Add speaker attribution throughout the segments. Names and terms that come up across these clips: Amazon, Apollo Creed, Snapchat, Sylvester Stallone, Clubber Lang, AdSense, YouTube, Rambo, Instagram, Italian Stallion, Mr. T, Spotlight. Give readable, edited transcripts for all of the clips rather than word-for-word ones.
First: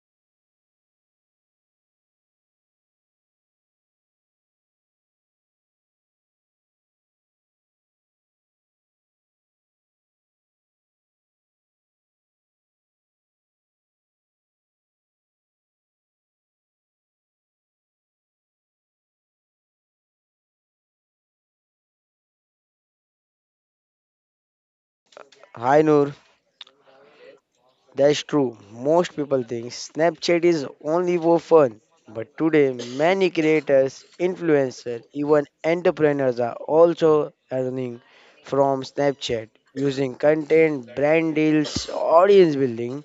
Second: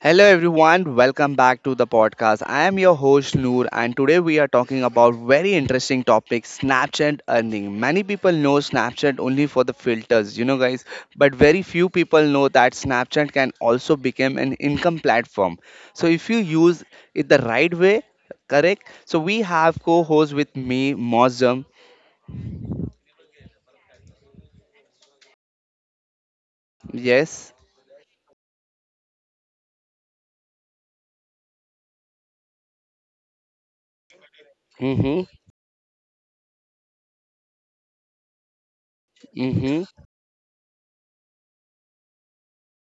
Speaker 1: Hello everyone, welcome back to the podcast. I am your host Noor and today we are talking about very interesting topic Snapchat earning. Many people know Snapchat only for the filters, you know guys, but very few people know that Snapchat can also become an income platform. So if you use it the right way, correct? So we have co-host with me Mozum.
Speaker 2: Hi Noor,
Speaker 1: Yes.
Speaker 2: that's true. Most people think Snapchat is only for fun, but today many creators, influencers,
Speaker 1: Mhm.
Speaker 2: even entrepreneurs are also earning from Snapchat
Speaker 1: Mhm.
Speaker 2: using content, brand deals, audience building,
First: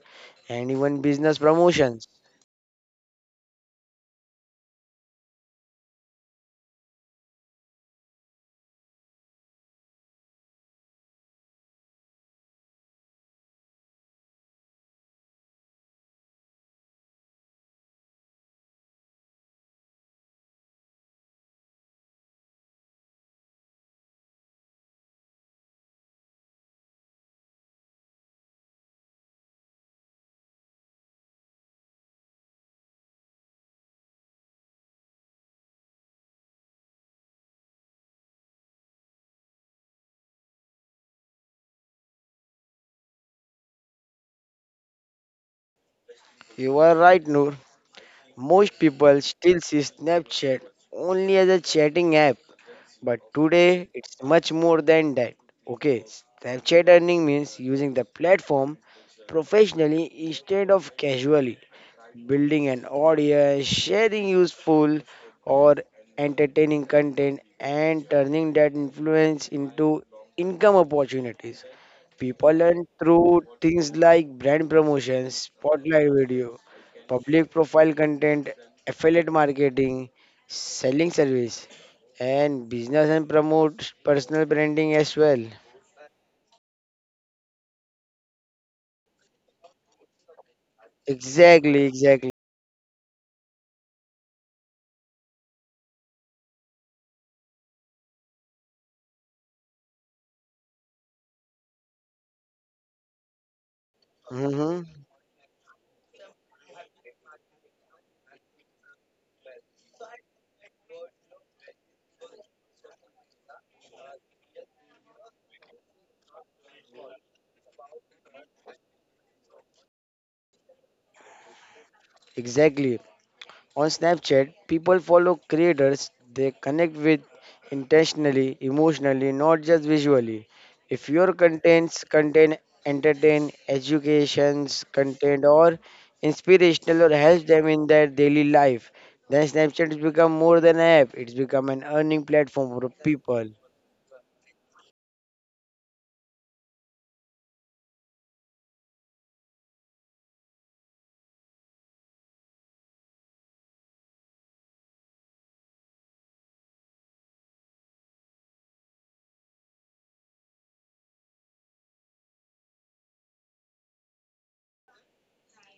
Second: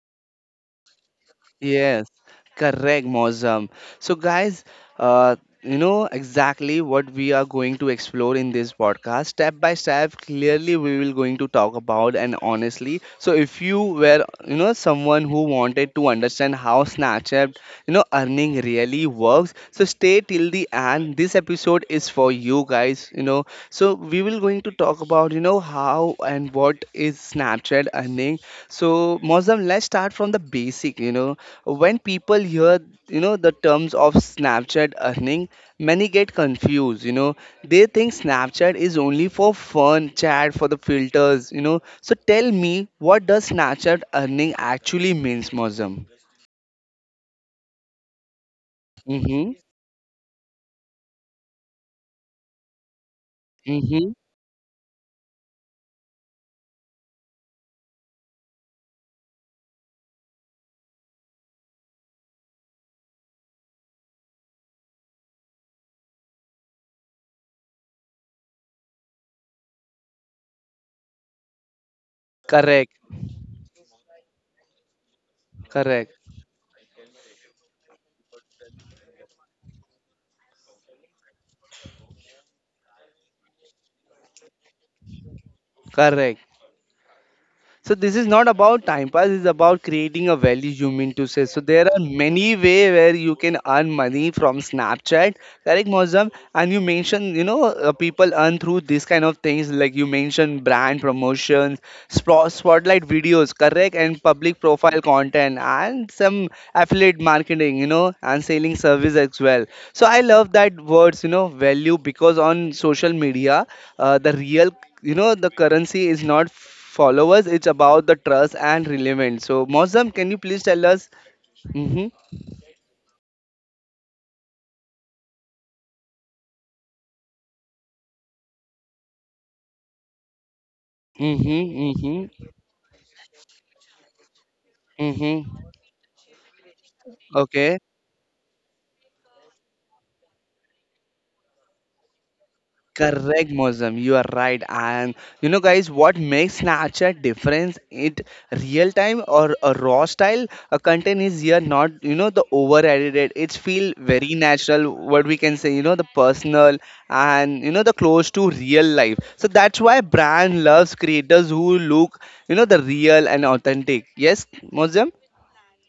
Speaker 2: and even business
Speaker 1: Yes,
Speaker 2: promotions.
Speaker 1: correct, Mozam. So, guys, uh, you know exactly what we are going to explore in this podcast, step by step. Clearly, we will going to talk about and honestly. So, if you were, someone who wanted to understand how Snapchat, earning really works, so stay till the end. This episode is for you guys. You know, so we will going to talk about, how and what is Snapchat earning. So, Mozam, let's start from the basic. You know when people hear, the terms of Snapchat earning, many get confused, They think Snapchat is only for fun, chat, for the filters, So tell me, what does Snapchat earning actually means, Mozam?
Speaker 2: You are right, Noor. Most people
Speaker 1: Mm-hmm.
Speaker 2: still see Snapchat only as a chatting app, but today,
Speaker 1: Mm-hmm.
Speaker 2: it's much more than that. Okay, Snapchat earning means using the platform professionally instead of casually, building an audience, sharing useful or entertaining content, and turning that influence into income opportunities. People
Speaker 1: Correct.
Speaker 2: learn through things like brand promotions, spotlight
Speaker 1: Correct.
Speaker 2: video, public profile content, affiliate marketing, selling service, and business, and promote personal branding as well.
Speaker 1: Correct. So this is not about time pass. It's about creating a value. You mean to say? So there
Speaker 2: Exactly,
Speaker 1: are
Speaker 2: exactly.
Speaker 1: many way where you can earn money from Snapchat, correct, Mozam? And you mentioned, people earn through these kind of things, like you mentioned, brand promotions, spotlight videos, correct, and public
Speaker 2: hmm
Speaker 1: profile content, and some affiliate marketing, and selling service as well. So I love that words, value because on social media, the real, the currency is not followers. It's about the trust and relevance. So, Mozam, can you please tell us? Mm-hmm,
Speaker 2: Exactly. On Snapchat, people follow creators they connect with intentionally, emotionally, not just visually. If your
Speaker 1: mm-hmm,
Speaker 2: contents
Speaker 1: mm-hmm,
Speaker 2: contain entertain, educations content,
Speaker 1: mm-hmm.
Speaker 2: or inspirational, or helps them
Speaker 1: Okay.
Speaker 2: in their daily life, then Snapchat has become more than an app. It's become an earning platform for
Speaker 1: Correct,
Speaker 2: people.
Speaker 1: Mosam. You are right. And you know, guys, what makes Snapchat difference? It real time or a raw style a content is here not you know the over edited. It's feel very natural. What we can say, the personal and you know the close to real life. So that's why brand loves creators who look you know the real and authentic. Yes, Mosam.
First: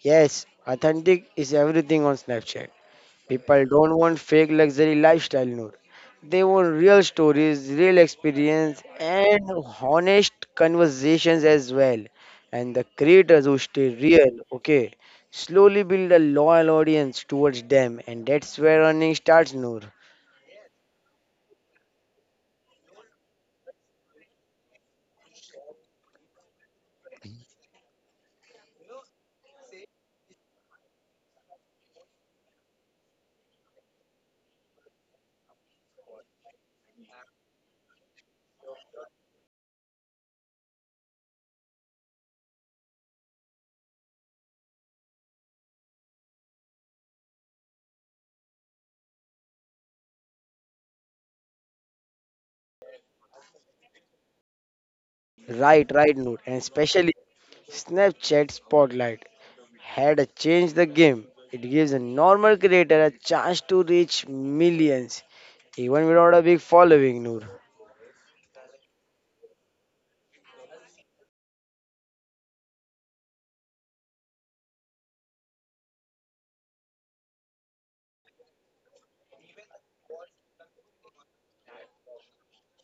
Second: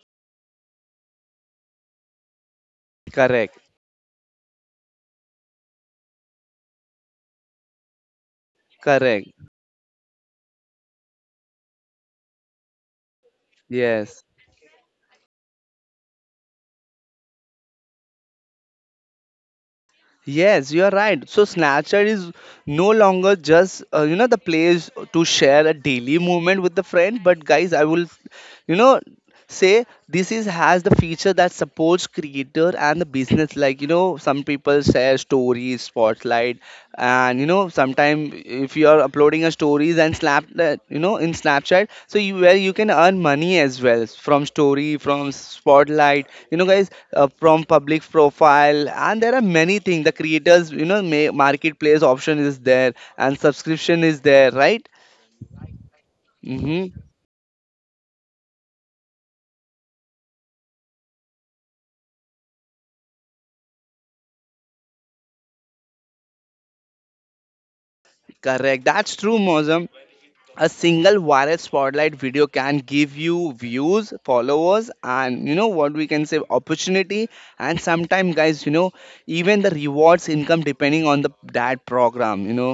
Speaker 2: Yes, authentic is everything on Snapchat. People
Speaker 1: Correct.
Speaker 2: don't want fake luxury lifestyle, Noor. They want real stories, real experience,
Speaker 1: Correct.
Speaker 2: and honest conversations as well. And the creators who stay
Speaker 1: Yes.
Speaker 2: real, okay, slowly build a loyal audience towards them, and that's where earning starts, Noor.
Speaker 1: Yes, you are right. So Snapchat is no longer just you know the place to share a daily moment with the friend, but guys, I will, you know, say this is has the feature that supports creator and the business like you know some people share stories spotlight and you know sometime if you are uploading a stories and snap that you know in snapchat so you where you can earn money as well from story from spotlight you know guys from public profile and there are many things the creators you know marketplace option is there and subscription is there right.
Speaker 2: Right, right, Noor. And
Speaker 1: Mm-hmm.
Speaker 2: especially Snapchat Spotlight had a change the game. It gives a normal creator a chance to reach millions, even without a big following, Noor.
Speaker 1: Correct, that's true Mozam. A single viral spotlight video can give you views followers and you know what we can say opportunity and sometimes guys you know even the rewards income depending on the that program you know.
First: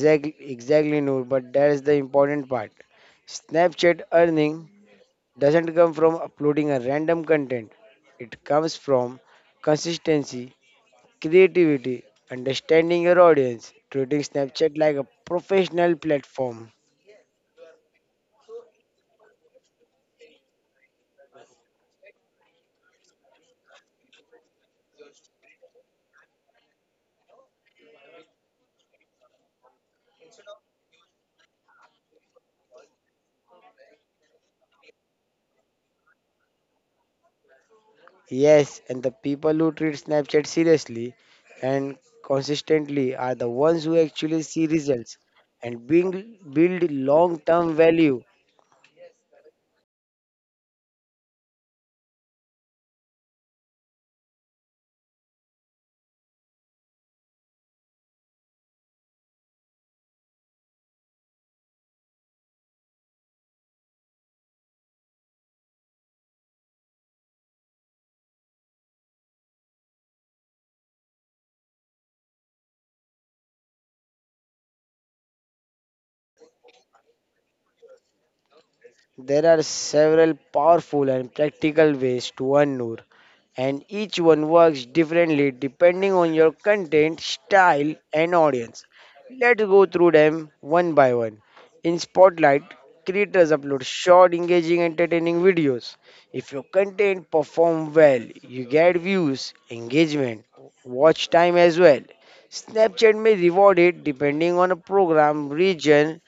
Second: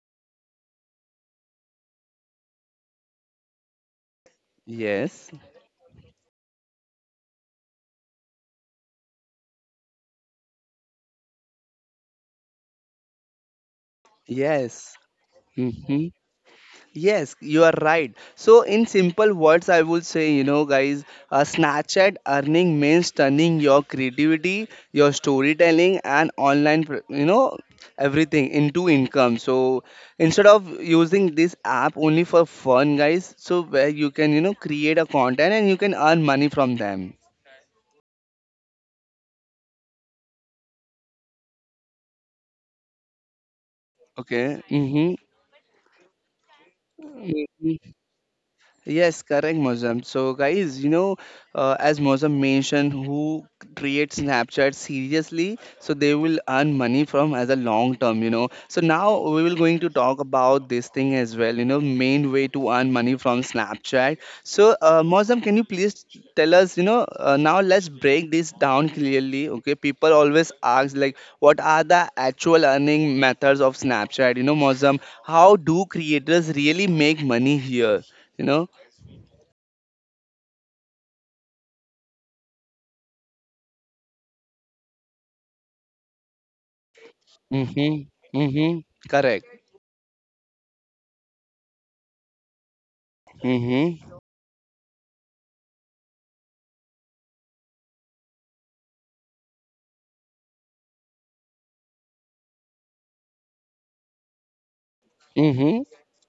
Speaker 2: Exactly, exactly, Noor. But that is the important part. Snapchat earning
Speaker 1: Yes.
Speaker 2: doesn't come from uploading a random content. It comes from consistency, creativity, understanding your audience, treating Snapchat
Speaker 1: Yes.
Speaker 2: like a professional
Speaker 1: Mhm.
Speaker 2: platform.
Speaker 1: Yes, you are right. So, in simple words, I would say, Snapchat earning means turning your creativity, your storytelling, and online, you know, everything into income. So, instead of using this app only for fun, guys, so where you can, create a content and you can earn money from them.
Speaker 2: Yes, and the people who treat Snapchat seriously and consistently are the ones who actually
Speaker 1: Okay.
Speaker 2: see
Speaker 1: Mm-hmm.
Speaker 2: results and being build long-term value.
Speaker 1: Yes, correct, Mozam. So, guys, as Mozam mentioned, who creates Snapchat seriously, so they will earn money from as a long term, So now we will going to talk about this thing as well, main way to earn money from Snapchat. So, Mozam, can you please tell us, now let's break this down clearly. Okay, people always ask like, what are the actual earning methods of Snapchat? You know, Mozam, how do creators really make money here? You know.
Speaker 2: There are several powerful and practical ways to earn, Noor, and each one works differently depending on your content, style,
Speaker 1: Mhm,
Speaker 2: and audience.
Speaker 1: mhm. Correct.
Speaker 2: Let's go through them one by one. In Spotlight, creators upload
Speaker 1: Mhm,
Speaker 2: short, engaging, entertaining videos. If your content perform well, you get views, engagement, watch time as well. Snapchat may reward it depending on a program,
Speaker 1: mhm.
Speaker 2: region,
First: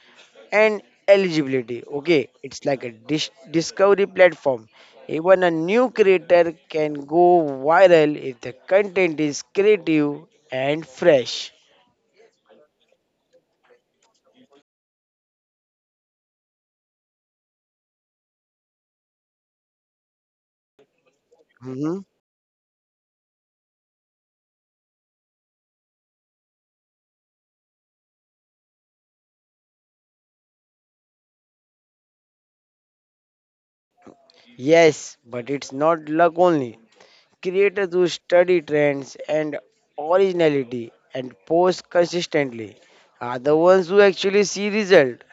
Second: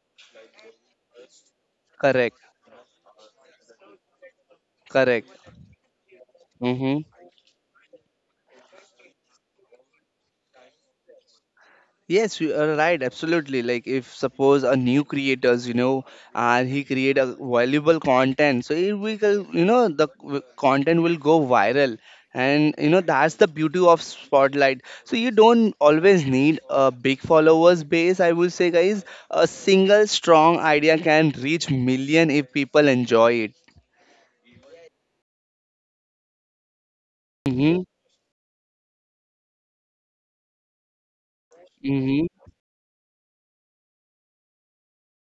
Speaker 2: and eligibility. Okay,
Speaker 1: Correct.
Speaker 2: it's like a discovery platform.
Speaker 1: Correct.
Speaker 2: Even a new creator can
Speaker 1: Mhm.
Speaker 2: go viral if the content is creative and fresh.
Speaker 1: Yes, you are right. Absolutely. Like if suppose a new creators, and he create a valuable content, so it will, you know, the content will go viral,
Speaker 2: Mhm.
Speaker 1: and you know that's the beauty of Spotlight. So you don't always need a big followers base. I will say, guys, a single strong idea can reach million if people enjoy it.
Speaker 2: Yes, but it's not luck only.
Speaker 1: Mhm,
Speaker 2: Creators who study trends and originality and post
Speaker 1: mhm,
Speaker 2: consistently are the ones who actually see result.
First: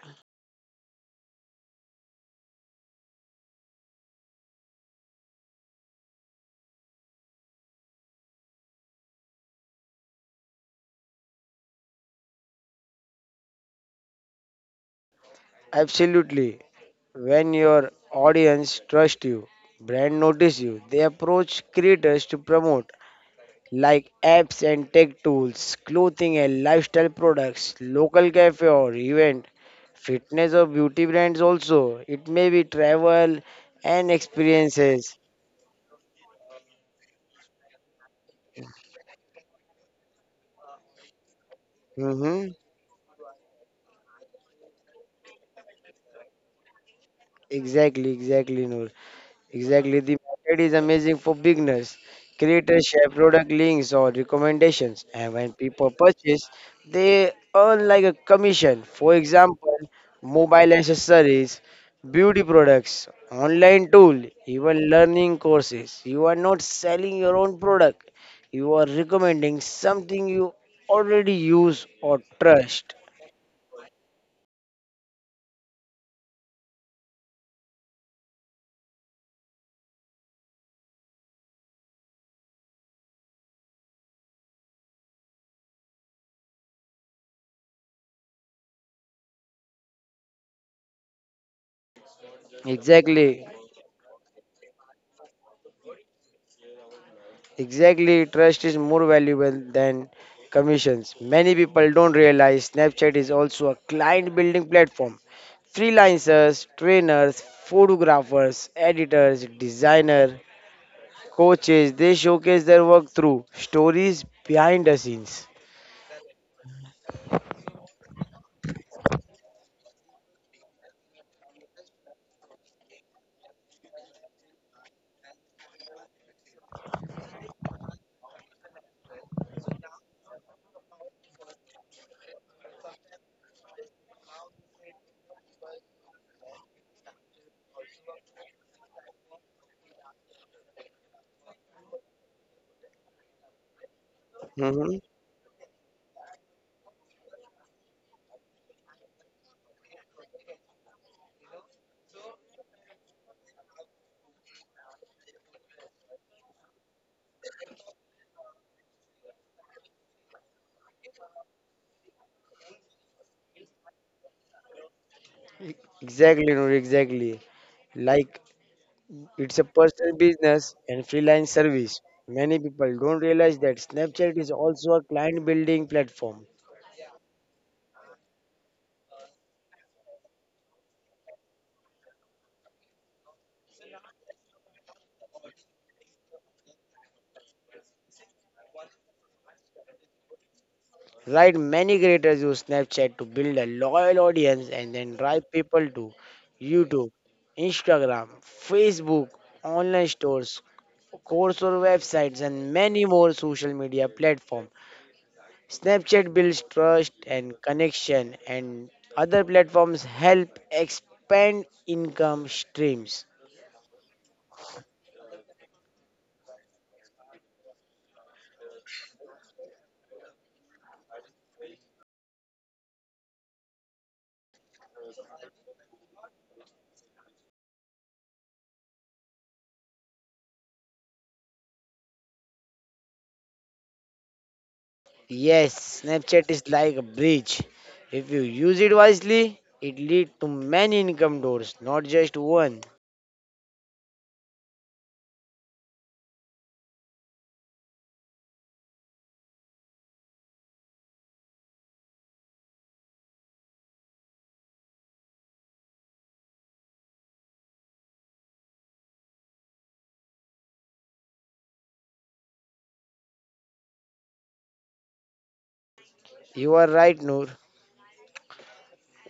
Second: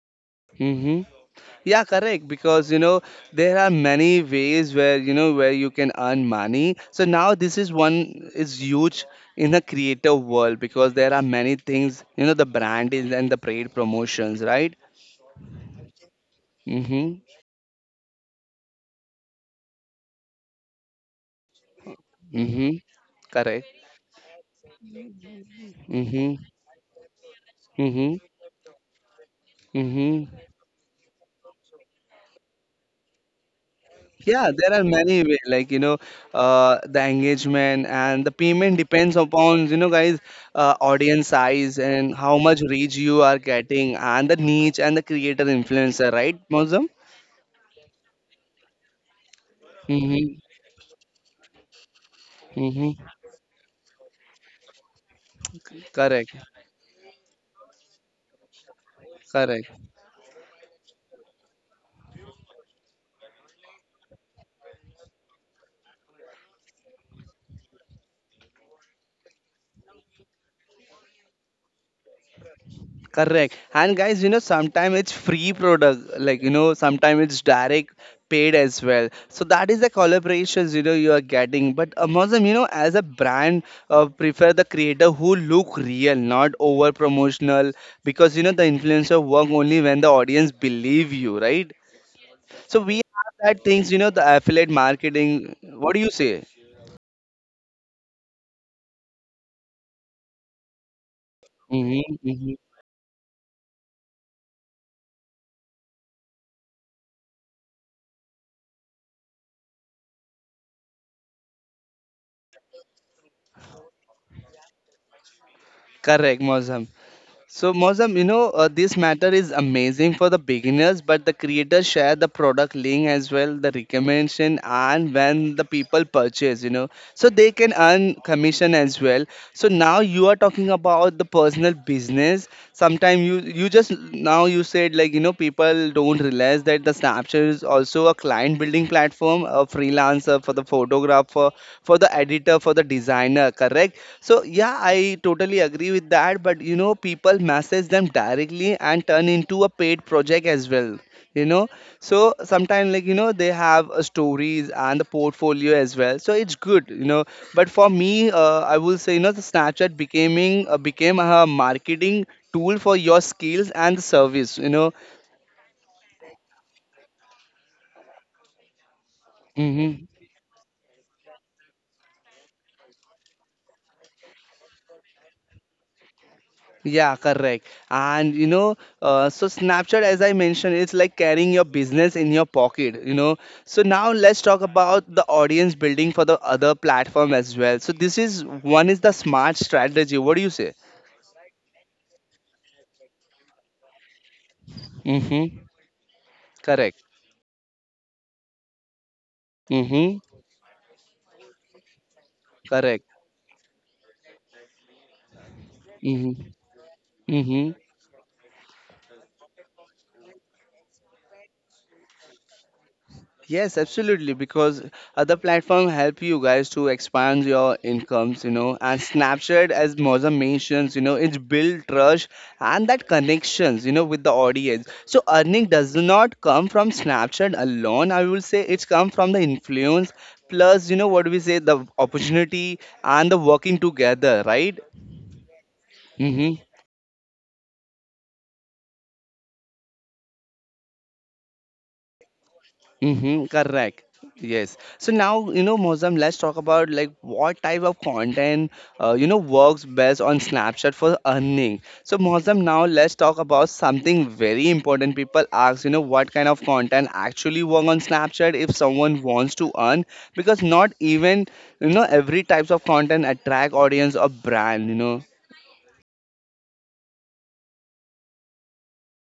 Speaker 1: mhm. Yeah, correct. Because you know there are many ways where you know where you can earn money. So now this is one is huge in the creative world because there are many things you know the brand is and the paid promotions, right?
Speaker 2: Absolutely.
Speaker 1: Mhm.
Speaker 2: When your audience trust you, brand notice you, they approach creators to
Speaker 1: Mhm.
Speaker 2: promote,
Speaker 1: Correct.
Speaker 2: like apps and tech tools,
Speaker 1: Mhm.
Speaker 2: clothing and lifestyle products,
Speaker 1: Mhm.
Speaker 2: local cafe or event,
Speaker 1: Mhm.
Speaker 2: fitness or beauty brands also. It may be travel and
Speaker 1: Yeah, there are
Speaker 2: experiences.
Speaker 1: many way, like the engagement and the payment depends upon you know guys, audience size and how
Speaker 2: Mm-hmm.
Speaker 1: much reach you are getting and the niche and the creator influencer, right, Mozam?
Speaker 2: Exactly, exactly, Noor. Exactly. The
Speaker 1: Mm-hmm.
Speaker 2: market is amazing for beginners. Creators
Speaker 1: Mm-hmm.
Speaker 2: share product links or recommendations, and when people
Speaker 1: Correct.
Speaker 2: purchase, they earn like a commission. For
Speaker 1: Correct.
Speaker 2: example, mobile accessories, beauty products, online tool, even learning courses. You are not selling your own product. You are recommending something you already use or trust.
Speaker 1: Correct. And guys, sometimes it's free product, like sometimes it's direct paid as well. So that is the collaborations you know you are getting. But Amazon, as a brand, prefer the creator who look real, not over promotional, because you know the influencer work only when the audience believe you, right? So we have
Speaker 2: Exactly.
Speaker 1: that things, the affiliate marketing. What do you say?
Speaker 2: Exactly, trust is more valuable than commissions. Many people don't
Speaker 1: Mm-hmm, mm-hmm.
Speaker 2: realize Snapchat is also a client building platform. Freelancers, trainers, photographers, editors, designer, coaches, they showcase their work through stories behind the scenes.
Speaker 1: Correct, Mozam. So, Mozam, this matter is amazing for the beginners, but the creators share the product link as well, the recommendation, and when the people purchase, so they can earn commission as well. So now you are talking about the personal business. Sometimes you just now you said like you know people don't realize that the Snapchat is also a client building platform, a freelancer for the photographer, for the editor, for the designer, correct? So yeah,
Speaker 2: hmm
Speaker 1: I totally agree with that, but you know people message them directly and turn into a paid project as well. You know, so sometimes like you know they have stories and the portfolio as well. So it's good, But for me, I will say you know the Snapchat becoming became a marketing tool for your skills and the service you know.
Speaker 2: Exactly, Noor, exactly. Like it's a
Speaker 1: Hmm.
Speaker 2: personal business and freelance service. Many people don't realize that Snapchat is also a client building platform.
Speaker 1: Yeah, correct. And so snapchat as I mentioned it's like carrying your business in your pocket you know. So now let's talk about the audience building for the other platform as well, so this is one is the smart strategy, what do you say?
Speaker 2: Right, many creators use Snapchat to build a loyal audience and then drive
Speaker 1: Mm-hmm.
Speaker 2: people to
Speaker 1: Correct.
Speaker 2: YouTube, Instagram, Facebook, online
Speaker 1: Mm-hmm.
Speaker 2: stores, course or websites and many
Speaker 1: Correct.
Speaker 2: more social media platforms. Snapchat
Speaker 1: Mm-hmm.
Speaker 2: builds trust and
Speaker 1: Mm-hmm.
Speaker 2: connection, and other platforms help expand income streams.
Speaker 1: Yes, absolutely. Because other platform help you guys to expand your incomes, and Snapchat, as Mozam mentions, it's build trust and that connections, with the audience. So earning does not come from Snapchat alone. I will say it's come from the influence plus, what we say the opportunity and the working together, right?
Speaker 2: Yes, Snapchat
Speaker 1: Mm-hmm.
Speaker 2: is like a bridge. If you use it wisely, it leads to many income doors, not just one.
Speaker 1: Mm-hmm, correct. Yes. So now, Mozam, let's talk about like what type of content, works best on Snapchat for earning. So, Mozam, now let's talk about something very important. People ask, what kind of content actually work on Snapchat if someone wants to earn, because not even, every types of content attract audience or brand,
Speaker 2: You are right, Noor.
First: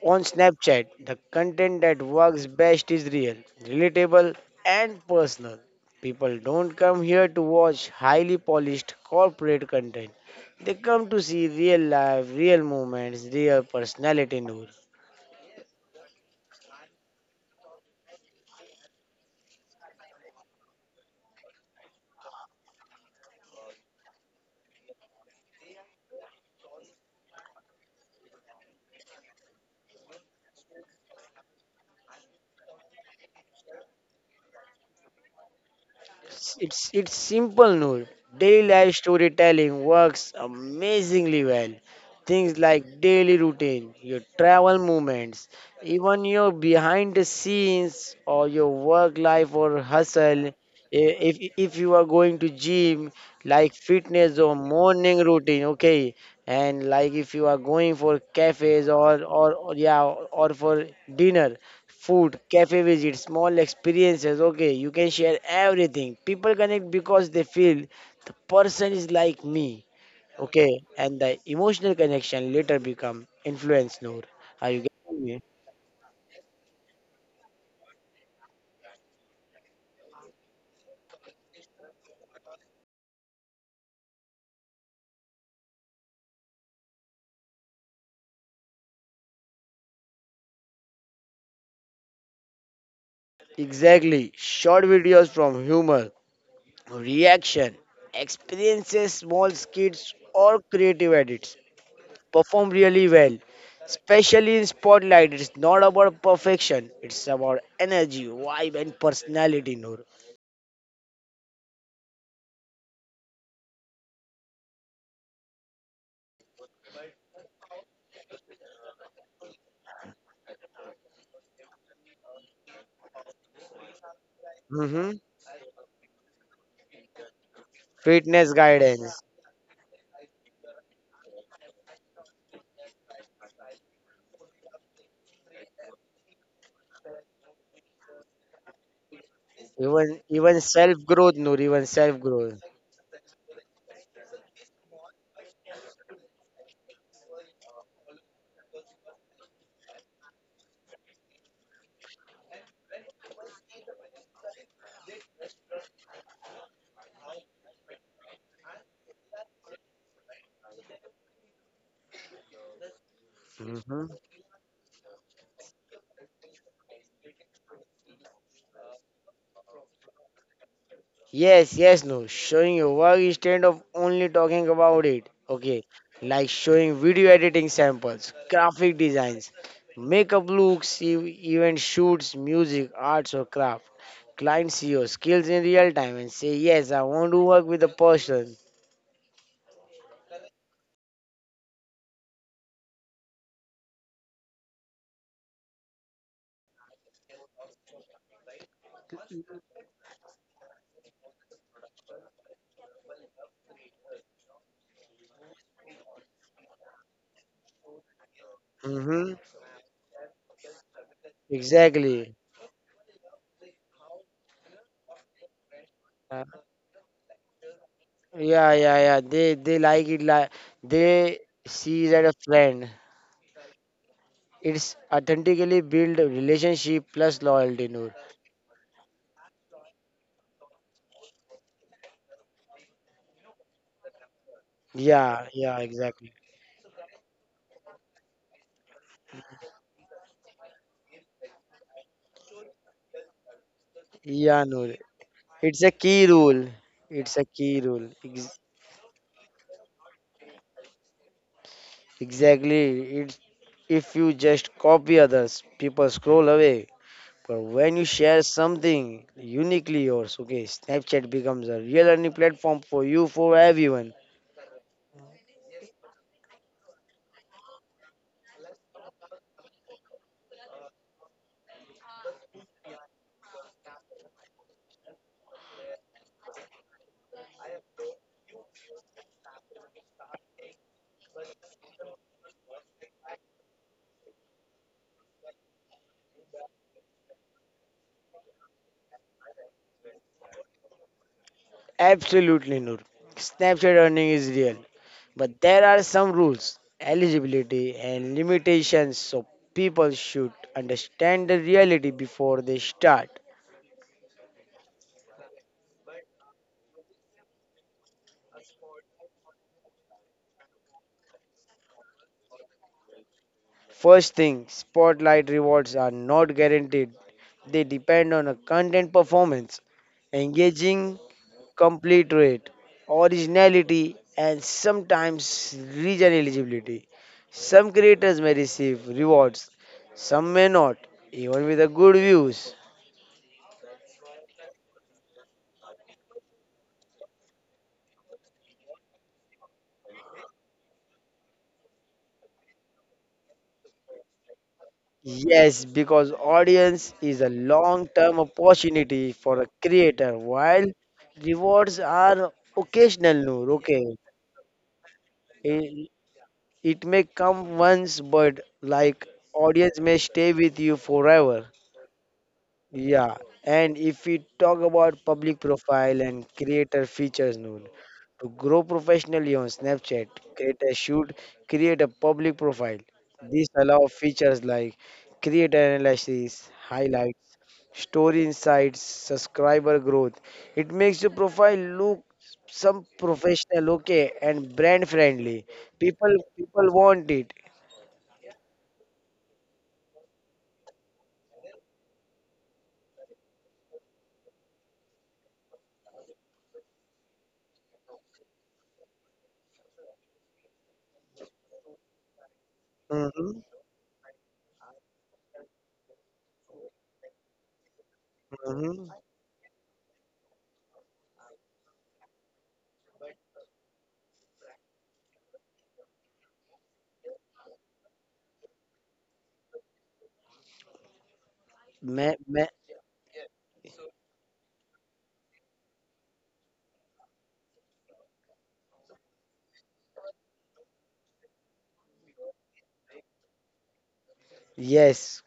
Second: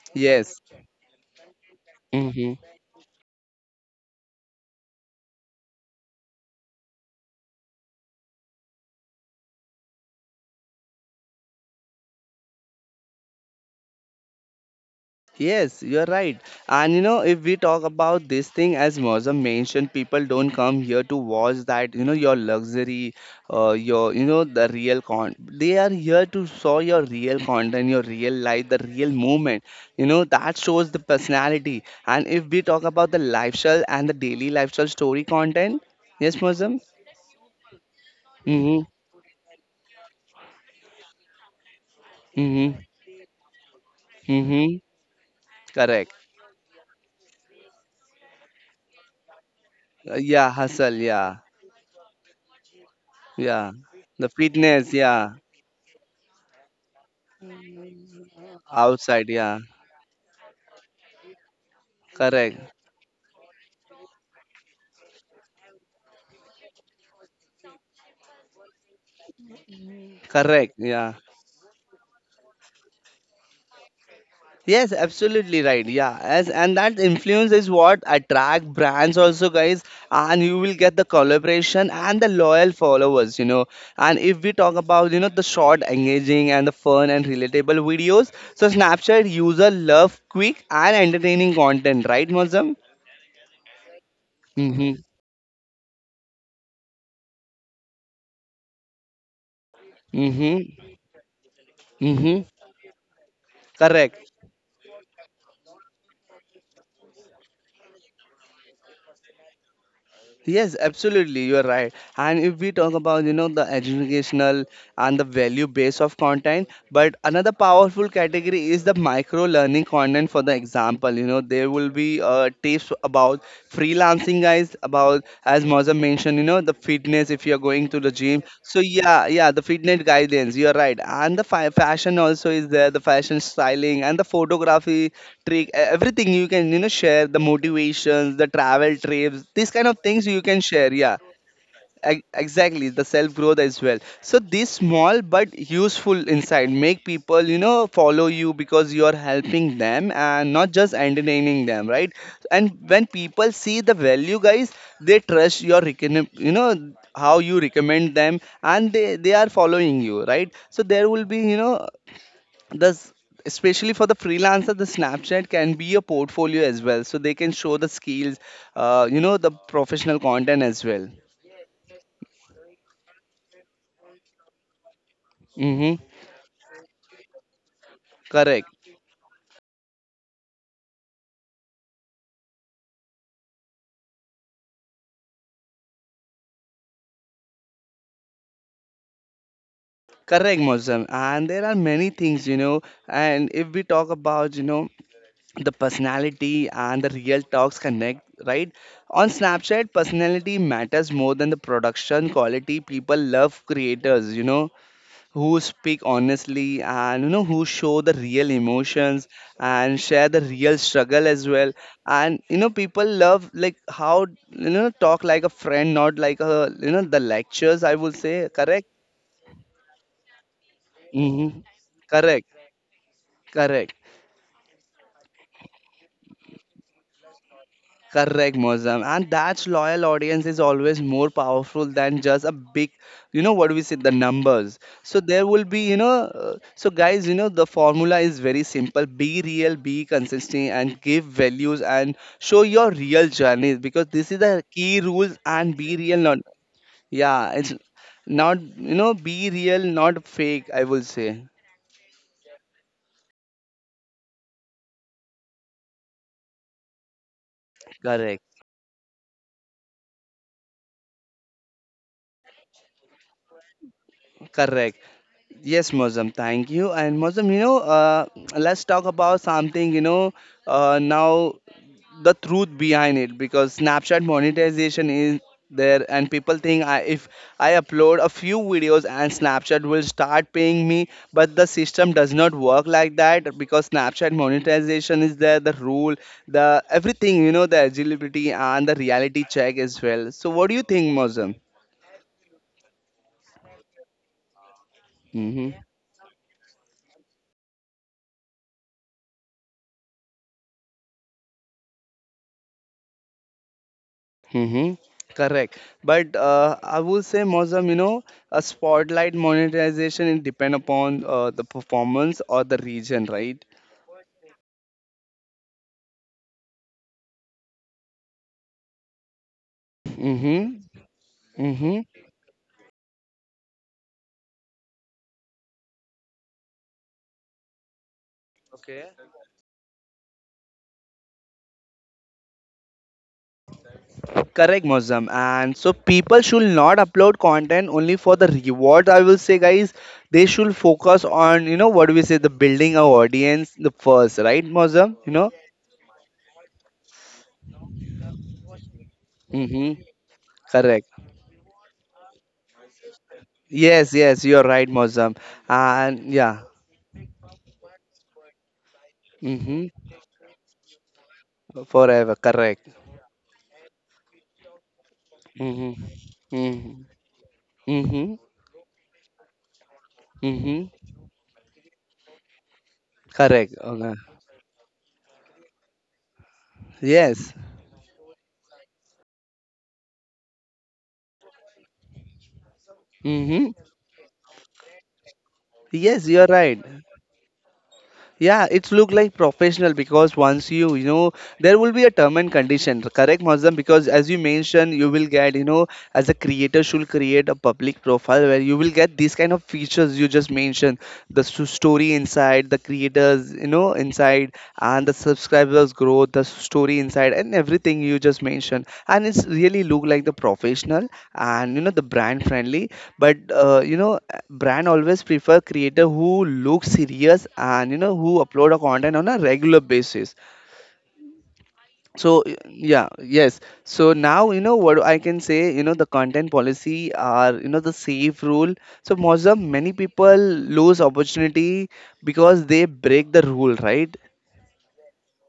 Speaker 2: On
Speaker 1: Yes.
Speaker 2: Snapchat, the content that works
Speaker 1: Mm-hmm.
Speaker 2: best is real, relatable, and personal. People don't come here to watch highly polished corporate content. They come to see real life, real moments, real personality, Noor.
Speaker 1: Yes, you're right. And if we talk about this thing, as Mozam mentioned, people don't come here to watch that, your luxury, your, the real con. They are here to saw your real content, your real life, the real moment. You know, that shows the personality. And if we talk about the lifestyle and the daily lifestyle story content, yes, Mozam?
Speaker 2: It's simple, Noor. Daily
Speaker 1: Mm-hmm.
Speaker 2: life storytelling works amazingly well. Things
Speaker 1: Mm-hmm.
Speaker 2: like daily routine, your
Speaker 1: Mm-hmm.
Speaker 2: travel movements,
Speaker 1: Correct.
Speaker 2: even your behind the scenes or your work life or hustle.
Speaker 1: Yeah, hustle.
Speaker 2: i-
Speaker 1: Yeah.
Speaker 2: If if you are going to gym,
Speaker 1: Yeah.
Speaker 2: like
Speaker 1: The
Speaker 2: fitness or
Speaker 1: fitness.
Speaker 2: morning
Speaker 1: Yeah.
Speaker 2: routine, okay, and like if you are going for cafes or
Speaker 1: Outside. Yeah.
Speaker 2: or yeah, or for dinner, food,
Speaker 1: Correct.
Speaker 2: cafe visits, small experiences. Okay, you can share everything. People connect because they feel the person is like me.
Speaker 1: Correct.
Speaker 2: Okay,
Speaker 1: Yeah.
Speaker 2: and the emotional connection later become influence. Noor, are you
Speaker 1: Yes,
Speaker 2: getting me?
Speaker 1: absolutely right. Yeah. As and that influence is what attract brands also, guys. And you will get the collaboration and the loyal followers, And if we talk about, the short, engaging and the fun and relatable videos, so Snapchat user love quick and entertaining content, right, Mazam?
Speaker 2: Exactly. Short
Speaker 1: Mm-hmm.
Speaker 2: videos from humor, reaction, experiences, small skits,
Speaker 1: Mm-hmm.
Speaker 2: or creative edits
Speaker 1: Mm-hmm.
Speaker 2: perform really well.
Speaker 1: Correct.
Speaker 2: Especially in spotlight, it's not about perfection. It's about energy, vibe, and personality. Noor.
Speaker 1: Yes, absolutely, you are right. And if we talk about, the educational and the value base of content, but another powerful category is the micro learning content. For the example, you know, there will be tips about freelancing guys
Speaker 2: hmm
Speaker 1: about, as Mozam mentioned, you know, the fitness. If you're going to the gym,
Speaker 2: Fitness
Speaker 1: so
Speaker 2: guidance,
Speaker 1: yeah, yeah, the fitness guidance, you're right. And the fashion also is there, the fashion styling and the photography trick. Everything you can, you know, share the motivations, the travel trips, these kind of things you can
Speaker 2: even
Speaker 1: share,
Speaker 2: self
Speaker 1: yeah.
Speaker 2: growth, Noor, even
Speaker 1: Ex-
Speaker 2: self growth.
Speaker 1: exactly the self growth as well. So these small but useful insight make people, you know, follow you because you are helping them and not just entertaining them, right? And when people see the value, guys, they trust your you know how you recommend them, and they are following you, right? So there will be, you know, the s- especially for the
Speaker 2: hmm
Speaker 1: freelancer, the Snapchat can be a portfolio as well, so they can show the skills, you know, the professional content as well.
Speaker 2: Yes, yes, no. Showing your work instead of only talking about it. Okay,
Speaker 1: Hmm.
Speaker 2: like showing video editing samples,
Speaker 1: Correct,
Speaker 2: graphic designs, makeup looks, even shoots, music, arts or craft. Clients see your skills in real time and say, yes, I want to work with a person.
Speaker 1: correct, Mozam. And there are many things, you know. And if we talk about, you know, the personality and the real talks connect, right? On Snapchat, personality matters more than the production quality. People love creators, you know, who speak honestly and, you know, who show the real emotions
Speaker 2: Mm-hmm.
Speaker 1: and share the real struggle as well.
Speaker 2: Exactly.
Speaker 1: And, you know, people love, like, how, you know, talk like a friend, not like
Speaker 2: Uh,
Speaker 1: a, you know, the lectures, I would say,
Speaker 2: yeah,
Speaker 1: correct?
Speaker 2: yeah, yeah. They like it, like they
Speaker 1: Mm-hmm.
Speaker 2: see it as a
Speaker 1: Correct,
Speaker 2: friend.
Speaker 1: correct,
Speaker 2: It's authentically build relationship plus loyalty, Noor.
Speaker 1: correct, Mozam. And that loyal audience is always more powerful than just a big, you know, what we say, the numbers. So there
Speaker 2: Yeah,
Speaker 1: will be,
Speaker 2: yeah,
Speaker 1: you know,
Speaker 2: exactly.
Speaker 1: so guys, you know, the formula is very simple: be real, be consistent, and give values and show your real journey because this is the
Speaker 2: Yeah, Noor.
Speaker 1: key rules. And
Speaker 2: It's
Speaker 1: be
Speaker 2: a
Speaker 1: real,
Speaker 2: key
Speaker 1: not,
Speaker 2: rule. It's
Speaker 1: yeah,
Speaker 2: a
Speaker 1: it's
Speaker 2: key rule.
Speaker 1: not, you know, be real, not fake, I will say.
Speaker 2: Exactly. It's, if you just copy others, people scroll away. But when you
Speaker 1: Correct,
Speaker 2: share something uniquely yours, okay, Snapchat becomes a real learning platform for you, for everyone.
Speaker 1: correct. Yes, Mozam, thank you. And Mozam, you know, let's talk about something, you know, now the truth behind it, because Snapchat monetization is there and people think, I, if I upload a few videos and Snapchat will start paying me, but the system does not work like that, because Snapchat monetization is there, the rule, the everything, you know, the eligibility and the reality check as well. So what do you think, Mozam?
Speaker 2: Absolutely, Noor. Snapchat earning is real, but
Speaker 1: Hmm.
Speaker 2: there are some rules, eligibility, and limitations, so people should understand the reality before they start.
Speaker 1: Mm-hmm. Correct. But I would say, Mozam, you know, a spotlight monetization, it depend upon the performance or the region, right?
Speaker 2: First thing, spotlight rewards are not guaranteed, they depend on a content performance.
Speaker 1: Mm-hmm.
Speaker 2: Engaging
Speaker 1: Mm-hmm.
Speaker 2: complete rate, originality, and sometimes region eligibility. Some creators may receive rewards, some may not, even with the good views.
Speaker 1: Correct, Mozam. And so people should not upload content only for the reward. I will say, guys, they should focus on, you know, what do we say, the building our audience the first, right, Mozam? You know?
Speaker 2: Yes, because audience is a long-term opportunity for a
Speaker 1: Mm-hmm.
Speaker 2: creator, while
Speaker 1: Correct.
Speaker 2: rewards are occasional. No, okay,
Speaker 1: Yes, yes, you're right, Mozam.
Speaker 2: it,
Speaker 1: And yeah.
Speaker 2: it may come once, but like
Speaker 1: Mm-hmm.
Speaker 2: audience may stay with you forever.
Speaker 1: Forever. Correct.
Speaker 2: Yeah, and if we talk about public
Speaker 1: Mhm.
Speaker 2: profile and creator
Speaker 1: Mhm.
Speaker 2: features, Noor,
Speaker 1: Mhm.
Speaker 2: to grow professionally on Snapchat,
Speaker 1: Mhm.
Speaker 2: creators should create a public profile. This
Speaker 1: Correct.
Speaker 2: allows
Speaker 1: Okay.
Speaker 2: features like creator analysis,
Speaker 1: Yes.
Speaker 2: highlights, story insights, subscriber growth. It makes your profile look some
Speaker 1: Mhm.
Speaker 2: professional, okay, and brand friendly.
Speaker 1: Yes, you're right.
Speaker 2: People want it.
Speaker 1: Yeah, it's look like professional, because once you, you know, there will be a term and condition, correct, Muslim? Because as you mentioned, you will get, you know, as a creator should create a public profile where you will get these kind of features you just mentioned, the story inside the creators,
Speaker 2: Mm-hmm,
Speaker 1: you know, inside, and the subscribers growth, the story inside and everything you just mentioned,
Speaker 2: mm-hmm.
Speaker 1: and it's really look like the professional, and you know, the brand friendly. But you know, brand always prefer creator who look serious and, you know, who upload a content on a regular basis. So yeah, yes. So now, you know, what I can say, you know, the content policy are, you know, the safe rule. So most of many people lose opportunity because they break the rule, right?
Speaker 2: Yes,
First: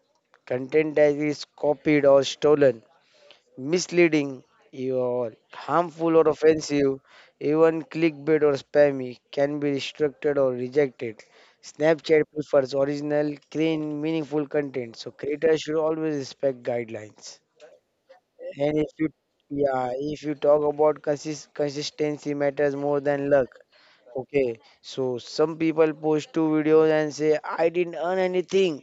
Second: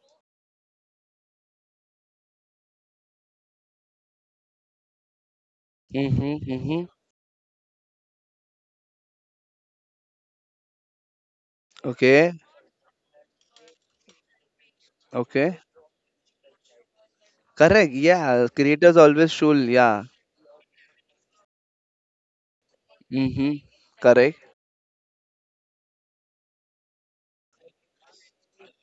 Speaker 2: content that is copied or stolen, misleading or harmful or
Speaker 1: Mm-hmm, mm-hmm.
Speaker 2: offensive, even clickbait or spammy can be restricted or rejected. Snapchat
Speaker 1: Okay.
Speaker 2: prefers original, clean, meaningful content, so
Speaker 1: Okay.
Speaker 2: creators should always respect guidelines.
Speaker 1: Correct, yeah,
Speaker 2: And if
Speaker 1: creators
Speaker 2: you,
Speaker 1: always should,
Speaker 2: yeah,
Speaker 1: yeah.
Speaker 2: if you talk about consistency matters more than luck.
Speaker 1: Mm-hmm. Correct.
Speaker 2: Okay, so some people post two videos and say, I didn't earn anything.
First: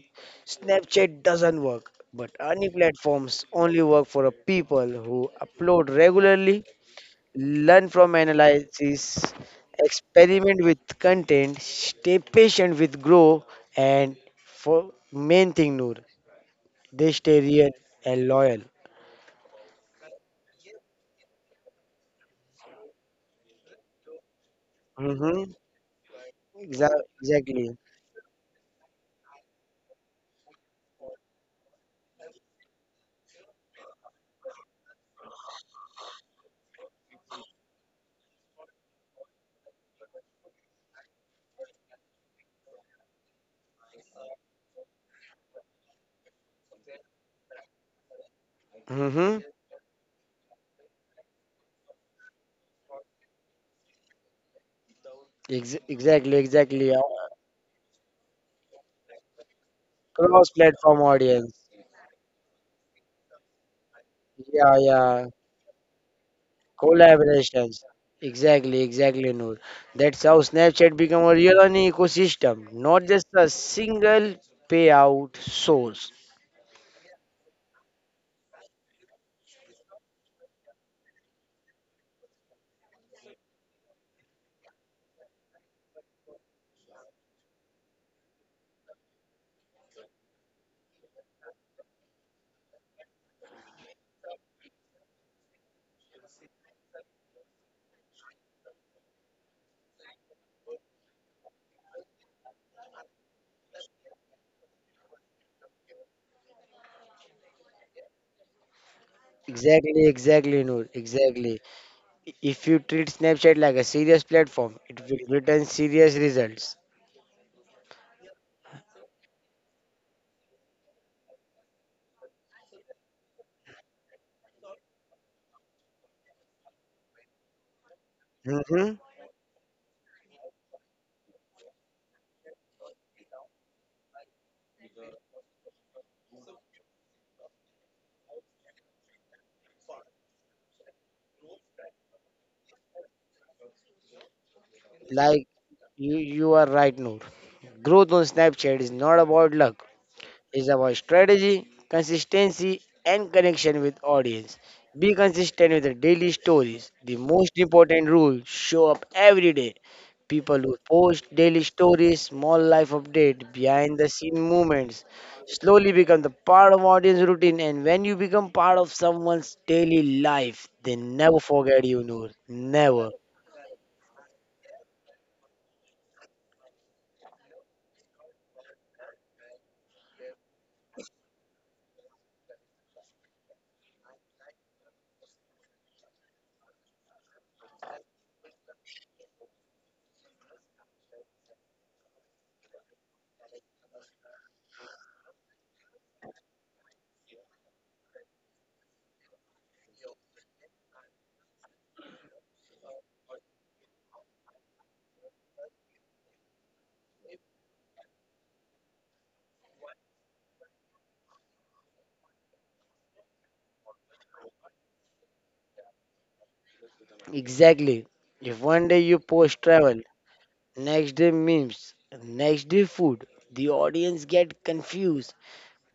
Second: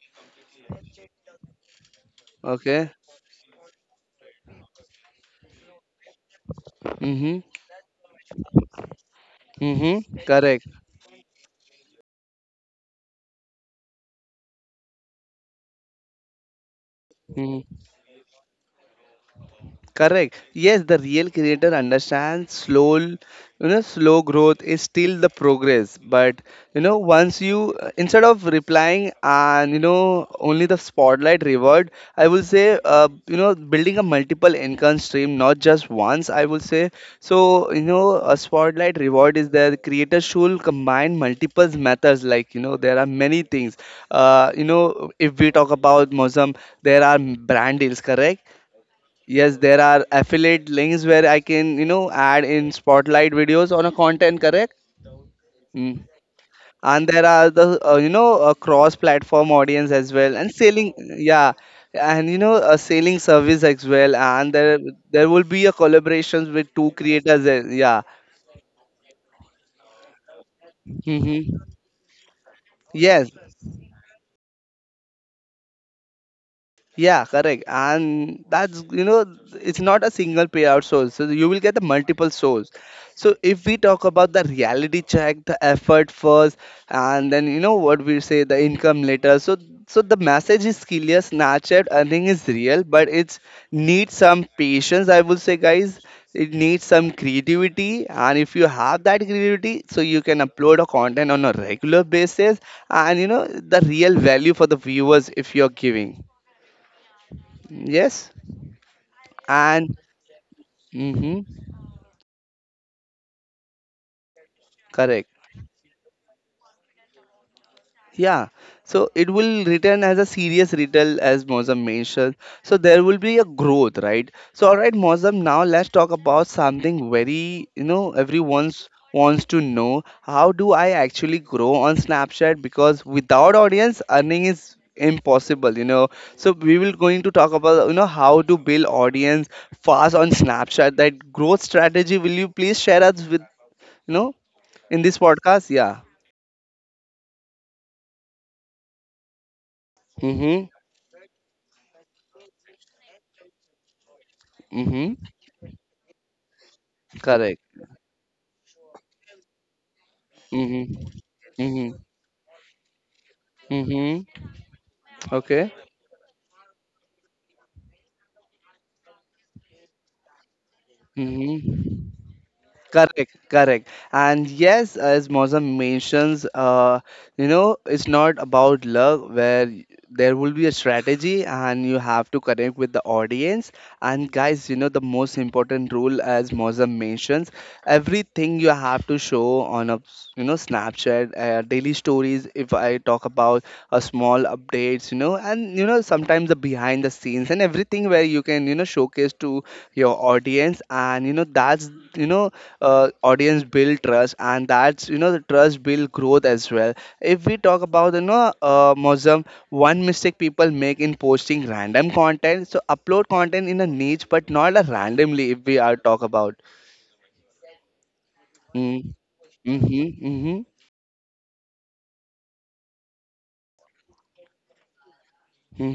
Speaker 2: Snapchat doesn't work, but earning
Speaker 1: Okay.
Speaker 2: platforms only work for a people who upload regularly,
Speaker 1: Mm-hmm,
Speaker 2: learn from analysis,
Speaker 1: mm-hmm.
Speaker 2: experiment
Speaker 1: Correct.
Speaker 2: with content, stay patient with grow, and for main thing, Noor, they stay real and loyal.
Speaker 1: Correct. Yes, the real creator understands slow, you know, slow growth is still the
Speaker 2: Mm-hmm.
Speaker 1: progress. But you know, once
Speaker 2: Exactly.
Speaker 1: you, instead of replying and you know only the spotlight reward, I will say, you know, building a multiple income stream, not just once, I will say. So, you know, a spotlight reward is there. The creator should combine multiple methods. Like you know, there are many things. You know, if we talk about Mozum, there are brand deals. Correct.
Speaker 2: Mm-hmm.
Speaker 1: Yes, there are affiliate links where I can, you know, add in spotlight videos on a content, correct? Mm.
Speaker 2: Exactly. Exactly.
Speaker 1: And there are the, you know, cross-platform audience as well, and selling,
Speaker 2: Cross-platform audience.
Speaker 1: yeah, and you know, a selling service as well. And
Speaker 2: Yeah,
Speaker 1: there
Speaker 2: yeah.
Speaker 1: will be a collaborations with two creators.
Speaker 2: Collaborations.
Speaker 1: Yeah.
Speaker 2: Exactly. Exactly, Noor. That's how Snapchat become a
Speaker 1: Mm-hmm.
Speaker 2: real an ecosystem, not just
Speaker 1: Yes.
Speaker 2: a single payout source.
Speaker 1: Yeah, correct. And that's, you know, it's not a single payout source. So you will get the multiple source. So if we talk about the reality check, the effort first, and then, you know, what we say, the income later. So the message is clear, Snapchat earning is real, but it's needs some patience, I will say, guys. It needs some creativity. And if you have that creativity, so you can upload a content on a regular basis. And, you know, the real value for the viewers if you're giving. Yes, and
Speaker 2: Exactly, exactly, Noor.
Speaker 1: hmm
Speaker 2: Exactly. If you treat Snapchat like a serious platform, it
Speaker 1: correct.
Speaker 2: will return serious results.
Speaker 1: Yeah, so it will return as a serious retail, as Mozam mentioned. So there will be a growth, right? So all right, Mozam. Now let's talk about something very, you know, everyone's
Speaker 2: Mm-hmm.
Speaker 1: wants to know. How do I actually grow on Snapchat? Because without audience, earning is impossible, you know. So we will going to talk about, you know, how to build audience fast on Snapchat. That growth strategy, will you please share us with, you know, in this
Speaker 2: Like
Speaker 1: podcast, yeah?
Speaker 2: you are right, Noor. Growth on Snapchat is not about luck.
Speaker 1: Mm-hmm.
Speaker 2: Is about strategy, consistency, and connection with audience. Be
Speaker 1: Mm-hmm.
Speaker 2: consistent with the daily stories. The most
Speaker 1: Correct.
Speaker 2: important rule, show up every day. People who
Speaker 1: Mm-hmm.
Speaker 2: post daily
Speaker 1: Mm-hmm.
Speaker 2: stories, small life update, behind the
Speaker 1: Mm-hmm.
Speaker 2: scene moments,
Speaker 1: Okay.
Speaker 2: slowly become the part of audience routine. And when you become part of someone's daily life, they never forget you,
Speaker 1: Mm-hmm.
Speaker 2: Noor. Never.
Speaker 1: Correct, correct. And yes, as Mozam mentions, you know, it's not about love where there will be a strategy and you have to connect with the audience. And guys, you know, the most important rule as Mozam mentions, everything you have to show on a, you know, Snapchat, daily stories, if I talk about a small updates, you know, and, you know, sometimes the behind the scenes and everything where you can, you know, showcase to your audience. And, you know, that's, you know, audience build trust, and that's, you know, the trust build growth as well. If we talk about, you know, Muslim, one mistake people make in posting random content. So upload content in a niche, but not a randomly. If we are talk about,
Speaker 2: Exactly. If one day
Speaker 1: mm,
Speaker 2: you post travel,
Speaker 1: mm-hmm, mm-hmm,
Speaker 2: next day memes, next day food. The audience get confused,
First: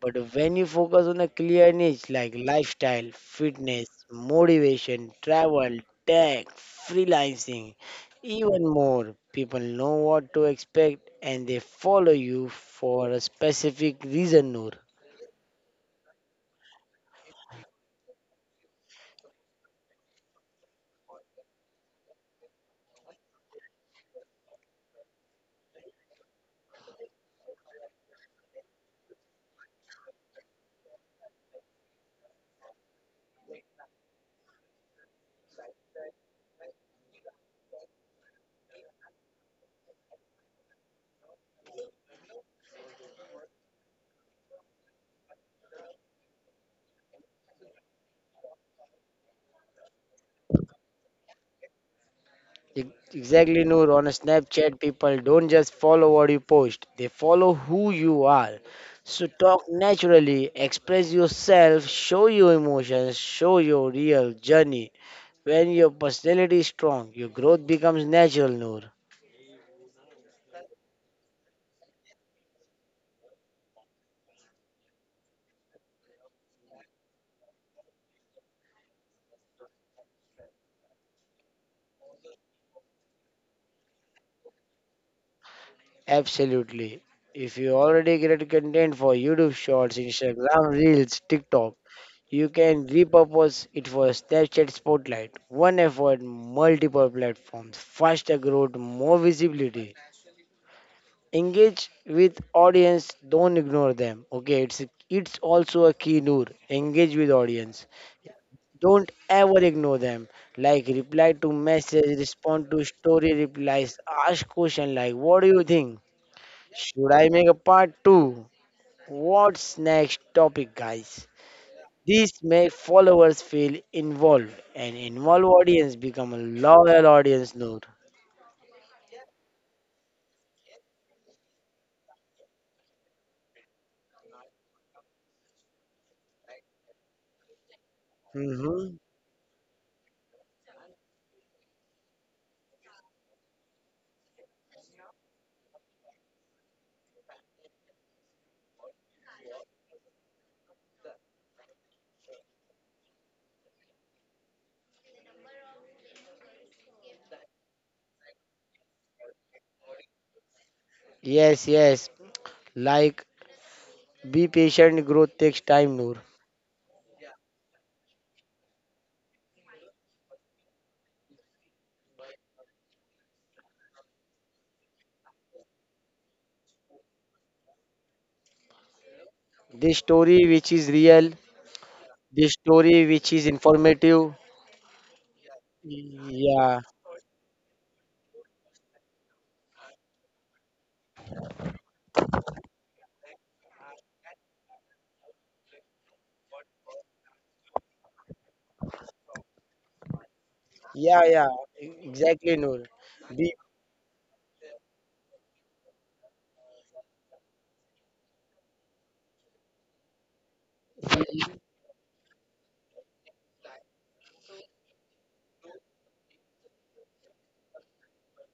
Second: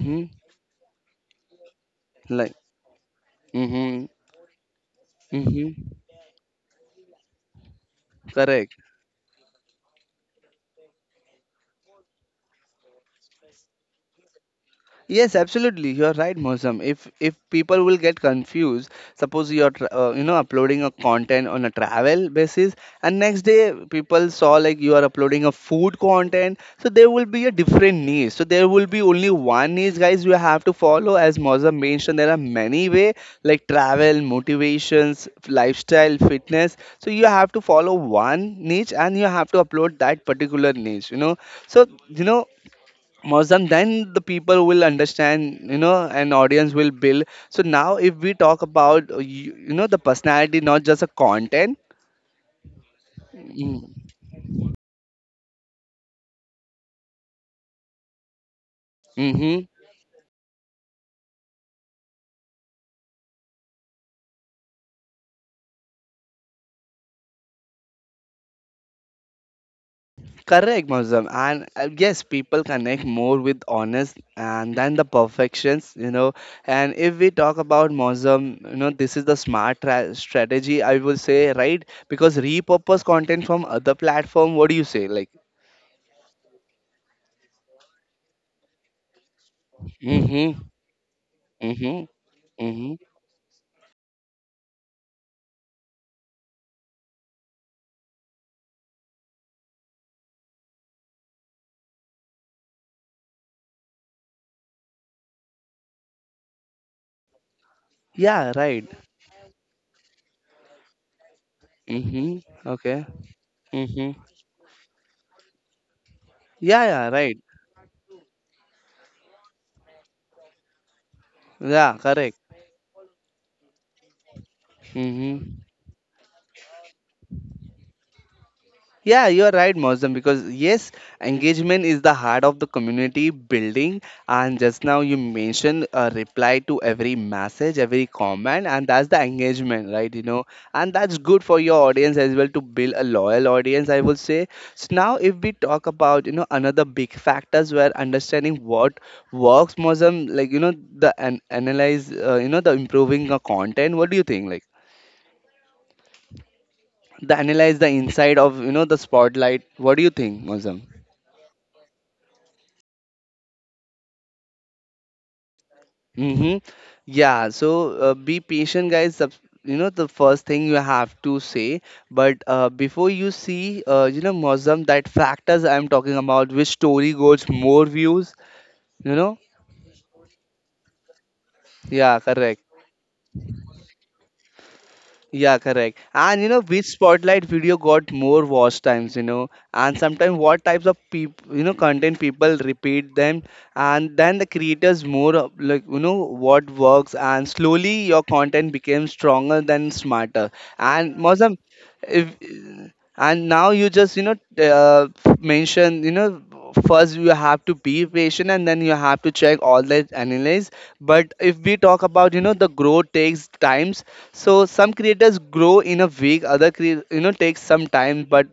Speaker 2: but when you focus on a clear niche like
Speaker 1: like,
Speaker 2: lifestyle, fitness,
Speaker 1: mm-hmm,
Speaker 2: motivation,
Speaker 1: mm-hmm,
Speaker 2: travel, tech, freelancing, even
Speaker 1: correct.
Speaker 2: more, people know what to expect and they follow you for a specific reason, Noor.
Speaker 1: Yes, absolutely. You are right, Mosam. If people will get confused, suppose you are you know, uploading a content on a travel basis, and next day people saw like you are uploading a food content, so there will be a different niche. So there will be only one niche, guys. You have to follow, as Mosam mentioned. There are many way, like travel, motivations, lifestyle, fitness. So you have to follow one niche, and you have to upload that particular niche. You know, so you know, Mozam, then the people will understand, you know, and audience will build. So now, if we talk about, you, you know, the personality, not just a content.
Speaker 2: Ex- Exactly,
Speaker 1: Mm-hmm.
Speaker 2: Noor. On Snapchat, people don't just follow what you post, they follow who you are. So
Speaker 1: Mm-hmm.
Speaker 2: talk naturally, express yourself, show your emotions, show your real journey. When your personality is strong, your growth becomes natural, Noor.
Speaker 1: Correct, Mozam. And yes, people connect more with honest and then the perfections, you know. And if we talk about Mozam, you know, this is the smart strategy, I will say, right? Because repurpose content from other platform. What do you say? Like,
Speaker 2: Absolutely. If you already create content for YouTube Shorts,
Speaker 1: mm-hmm,
Speaker 2: Instagram Reels, TikTok,
Speaker 1: mm-hmm,
Speaker 2: you can
Speaker 1: mm-hmm.
Speaker 2: repurpose it for Snapchat Spotlight. One effort, multiple platforms, faster growth, more visibility. Engage with audience, don't ignore them, okay? It's also a key, Noor. Engage with audience,
Speaker 1: Yeah, right.
Speaker 2: don't ever ignore them. Like reply to message,
Speaker 1: Mm-hmm.
Speaker 2: respond to
Speaker 1: Okay.
Speaker 2: story replies,
Speaker 1: Mm-hmm.
Speaker 2: ask question like, what do you think?
Speaker 1: Yeah, yeah,
Speaker 2: Should I
Speaker 1: right.
Speaker 2: make a part 2? What's next topic, guys?
Speaker 1: Yeah,
Speaker 2: This
Speaker 1: correct.
Speaker 2: make followers feel involved, and involved
Speaker 1: Mm-hmm.
Speaker 2: audience become a loyal audience, Noor.
Speaker 1: Yeah, you're right, Mosdem, because yes, engagement is the heart of the community building. And just now you mentioned a reply to every message, every comment,
Speaker 2: hmm
Speaker 1: and that's the engagement, right? You know, and that's good for your audience as well to build a loyal audience, I will say. So now, if we talk about, you know, another big factors where understanding what works, Mosdem, like, you know, the an analyze, you know, the improving the content. What do you think? Like, the analyze the inside of, you know, the spotlight. What do you think, Mosdem?
Speaker 2: yes, yes, like be patient, growth takes time, Noor.
Speaker 1: Mm-hmm. Yeah, so be patient, guys. You know, the first thing you have to say, but before you see, you know, Muslim, that factors I'm talking about, which story goes more views, you know?
Speaker 2: The story which is real,
Speaker 1: Yeah,
Speaker 2: the
Speaker 1: correct.
Speaker 2: story which is informative.
Speaker 1: Yeah, correct. And you know
Speaker 2: Yeah,
Speaker 1: which spotlight video got more watch times, you know, and sometimes what types of people, you know, content people repeat them, and then the creators more of, like you know what works, and slowly your content became stronger than smarter. And
Speaker 2: yeah, yeah,
Speaker 1: Mozam, if
Speaker 2: exactly, Noor.
Speaker 1: and
Speaker 2: The
Speaker 1: now you just you know mention, you know, first you have to be patient and then you have to check all that analyze. But if we talk about, you know, the growth takes times. So some creators grow in a week, other you know takes some time, but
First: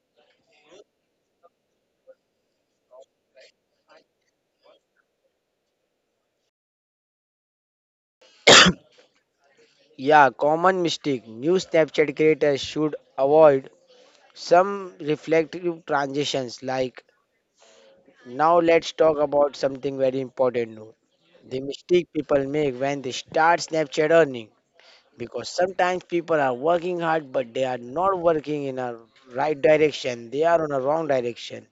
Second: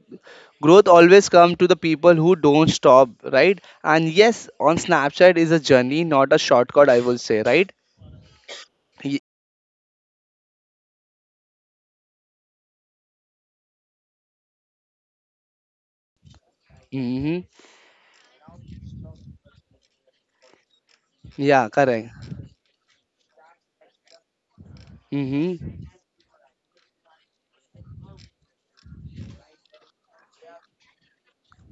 Speaker 1: growth always comes to the people who don't stop, right? And yes, on Snapchat is a journey, not a shortcut, I will say, right? Y-
Speaker 2: Yeah, common mistake new Snapchat creators should avoid some reflective transitions like,
Speaker 1: mm-hmm.
Speaker 2: now let's talk about something very important, Noor. The
Speaker 1: Yeah,
Speaker 2: mistake
Speaker 1: correct.
Speaker 2: people make when they start Snapchat earning, because
Speaker 1: Mm-hmm.
Speaker 2: sometimes people are working hard but they are not working in a right direction, they are on a wrong direction.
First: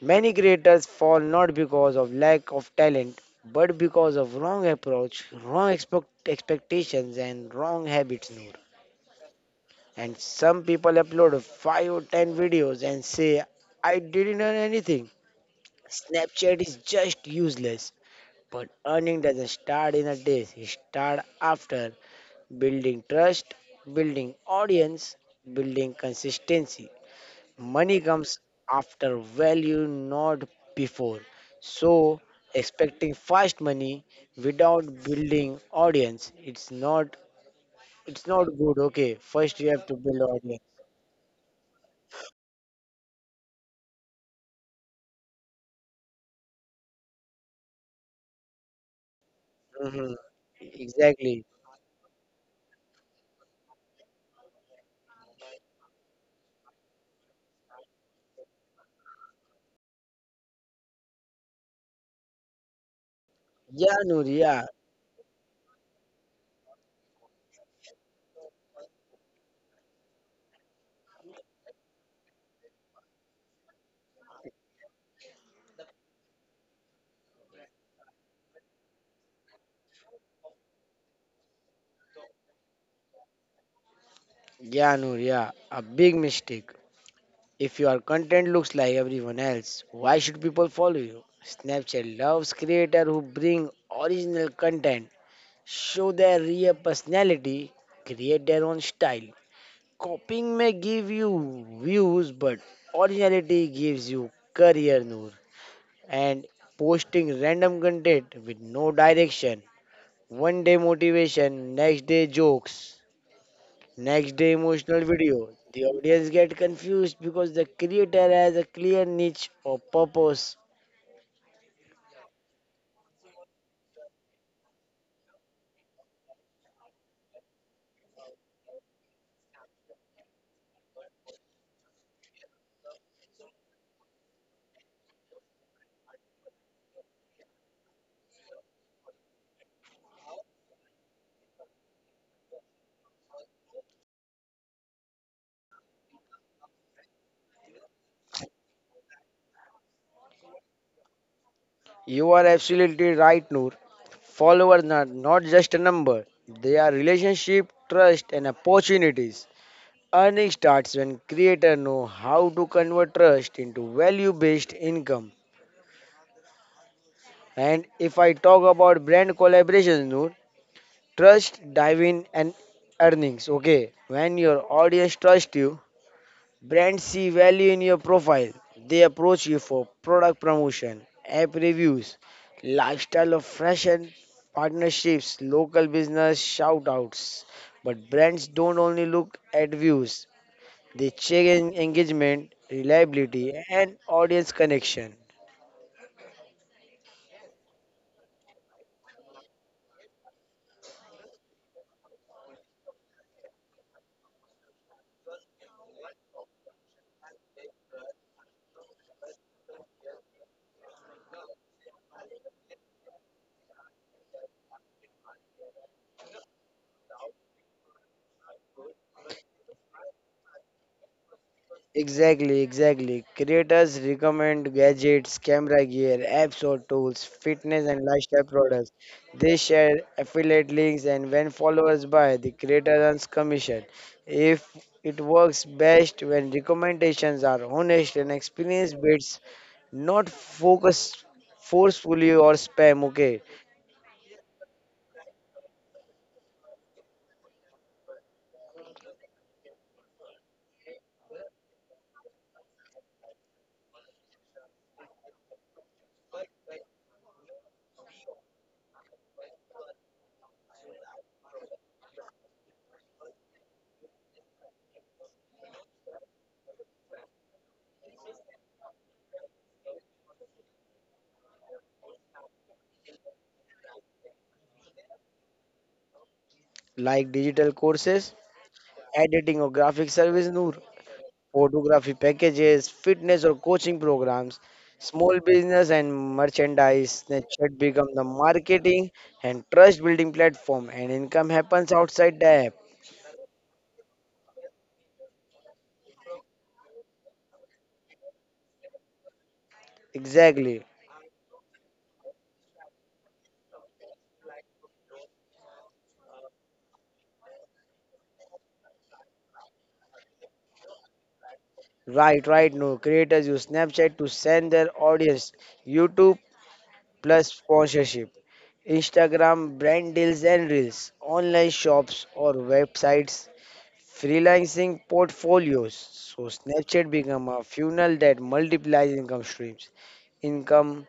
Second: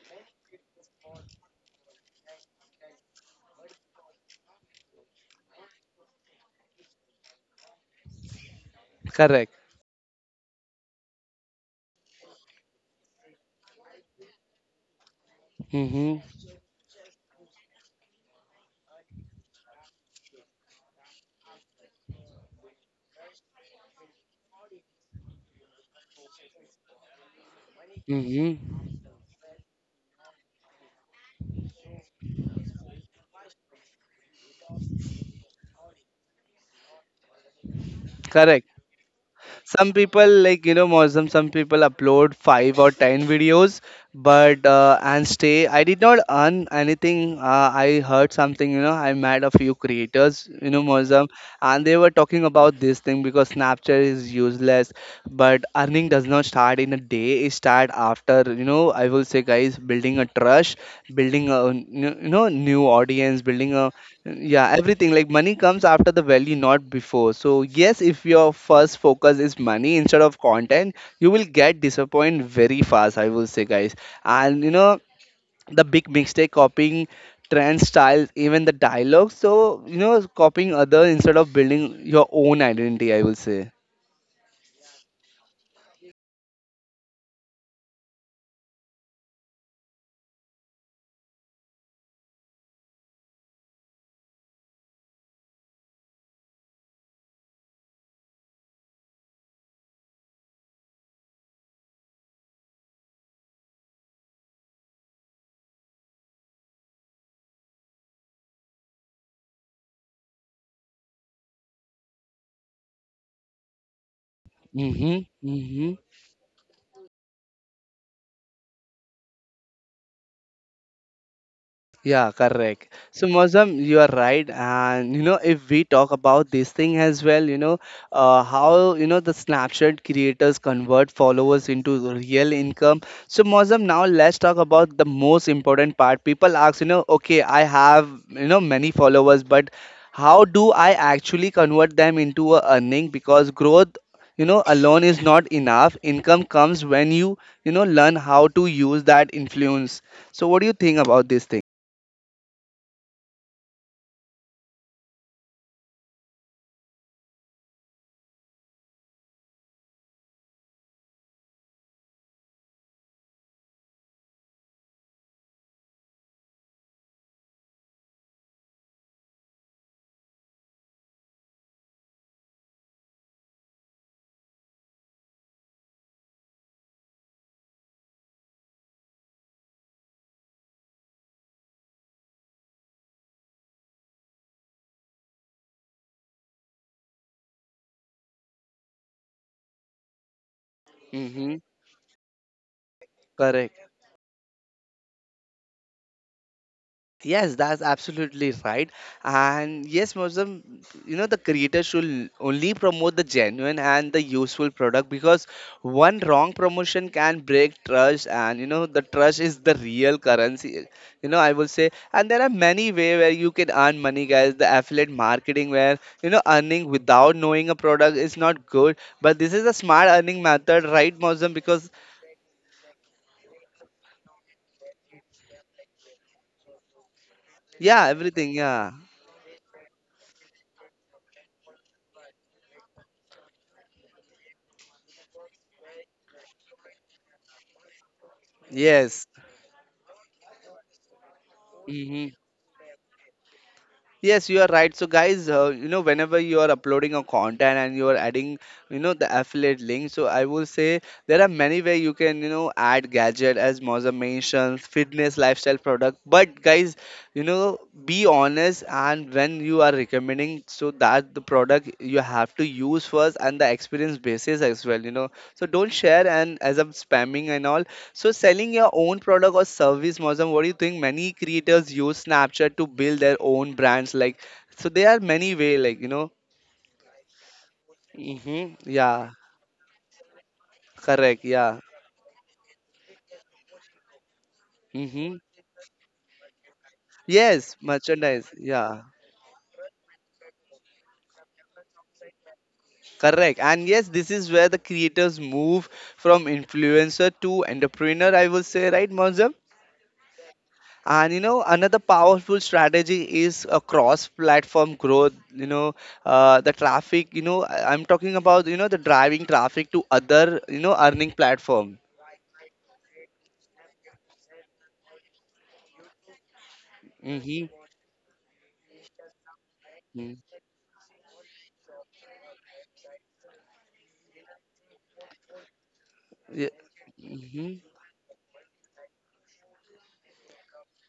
Speaker 2: Many creators fall not because of lack of talent, but because of wrong approach, wrong expectations, and wrong habits. Noor.
Speaker 1: Correct.
Speaker 2: And some people upload 5 or 10 videos and say, I didn't earn anything.
Speaker 1: Mm-hmm.
Speaker 2: Snapchat is just useless. But earning doesn't start in a day, it starts after building trust, building audience, building consistency. Money comes
Speaker 1: Mm-hmm.
Speaker 2: after value, not before. So, expecting fast money without building audience, it's not, it's not
Speaker 1: Correct.
Speaker 2: good. Okay, first you have
Speaker 1: Some
Speaker 2: to build
Speaker 1: people,
Speaker 2: audience.
Speaker 1: like, you know, Muslim, some people upload 5 or 10 videos but and stay I did not earn anything. I heard something, you know, I met a few
Speaker 2: Mhm.
Speaker 1: creators, you know, Muslim,
Speaker 2: Exactly.
Speaker 1: and they were talking about this thing because Snapchat is useless. But earning does not start in a day, it start after, you know, I will say, guys, building a trust, building a, you know, new audience, building a
Speaker 2: Yeah, Noor. Yeah,
Speaker 1: yeah, everything. Like, money comes after the value, not before. So yes, if your first focus is money instead of content, you will get disappointed very fast, I will say, guys. And you know, the big mistake: copying trend styles, even the dialogue. So you know, copying other instead of building your own identity, I will say.
Speaker 2: yeah, Noor. Yeah, a big mistake. If your content looks like everyone else, why should people follow you? Snapchat loves creators who bring original content, show their real personality, create their own style. Copying may give you views, but originality gives you career, Noor. And posting random content with no direction, one day motivation, next day jokes, next day emotional
Speaker 1: Mm-hmm.
Speaker 2: video. The
Speaker 1: Mm-hmm.
Speaker 2: audience get confused because the creator has a clear niche or purpose.
Speaker 1: Yeah, correct. So, Mozam, you are right. And you know, if we talk about this thing as well, you know, how, you know, the Snapchat creators convert followers into the real income. So, Mozam, now let's talk about the most important part. People ask, you know, okay, I have, you know, many followers, but how do I actually convert them into a earning? Because growth, you know, alone is not enough. Income comes when you know, learn how to use that influence. So what do you think about this thing?
Speaker 2: You are absolutely right, Noor. Followers are not just a number; they are relationship, trust, and opportunities. Earning starts when creator know how to convert trust into value-based income. And if I talk about brand collaborations, Noor, trust, dive in and earnings. Okay, when your audience trusts you, brands see value in your profile. They approach you for product promotion, app reviews, lifestyle of fashion, partnerships, local business shout outs. But brands don't only look at views, they check
Speaker 1: Mm-hmm.
Speaker 2: engagement, reliability,
Speaker 1: Correct.
Speaker 2: and audience connection.
Speaker 1: Yes, that's absolutely right. And yes, Muslim, you know, the creator should only promote the genuine and the useful product, because one wrong promotion can break trust, and you know, the trust is the real currency. You know, I will say, and there are many way where you can earn money, guys. The affiliate marketing, where, you know, earning without knowing a product is not good, but this is a smart earning method, right, Muslim? Because
Speaker 2: Exactly, exactly. Creators recommend gadgets, camera gear, apps or tools, fitness and
Speaker 1: yeah,
Speaker 2: lifestyle
Speaker 1: everything, yeah,
Speaker 2: products. They share affiliate links, and when followers buy, the creator earns commission. If It works best when recommendations are honest and experience
Speaker 1: yes.
Speaker 2: based, not focused
Speaker 1: Mhm.
Speaker 2: forcefully or spam, okay?
Speaker 1: Yes, you are right. So, guys, you know, whenever you are uploading a content and you are adding, you know, the affiliate link, so I will say there are many way you can, you know, add gadget, as Moza mentioned, fitness, lifestyle product. But guys, you know, be honest, and when you are recommending, so that the product you have to use first and the experience basis as well, you know. So don't share and as I'm spamming and all. So, selling your own product or service, Mozam, what do you think? Many creators use Snapchat to build their own brands. Like, so there are many way. Like, you know.
Speaker 2: Like digital courses,
Speaker 1: Mm-hmm. Yeah.
Speaker 2: editing or graphic service, Noor,
Speaker 1: Correct. Yeah.
Speaker 2: photography packages, fitness or coaching programs, small
Speaker 1: Mm-hmm.
Speaker 2: business, and merchandise.
Speaker 1: Yes,
Speaker 2: Snapchat become the
Speaker 1: merchandise. Yeah,
Speaker 2: marketing and trust building platform and income happens outside the app.
Speaker 1: correct. And yes, this is where the creators move from influencer to entrepreneur, I will say, right, Mozam?
Speaker 2: Exactly.
Speaker 1: And you know, another powerful strategy is a cross-platform growth. You know, the traffic. You know, I'm talking about, you know, the driving traffic to other, you know, earning platform.
Speaker 2: Right, right. No, creators use Snapchat to send their audience YouTube plus
Speaker 1: Mm-hmm.
Speaker 2: sponsorship, Instagram brand
Speaker 1: Mm-hmm.
Speaker 2: deals and reels, online shops or websites, freelancing portfolios. So
Speaker 1: Yeah.
Speaker 2: Snapchat become a
Speaker 1: Mm-hmm.
Speaker 2: funnel that multiplies income streams. Income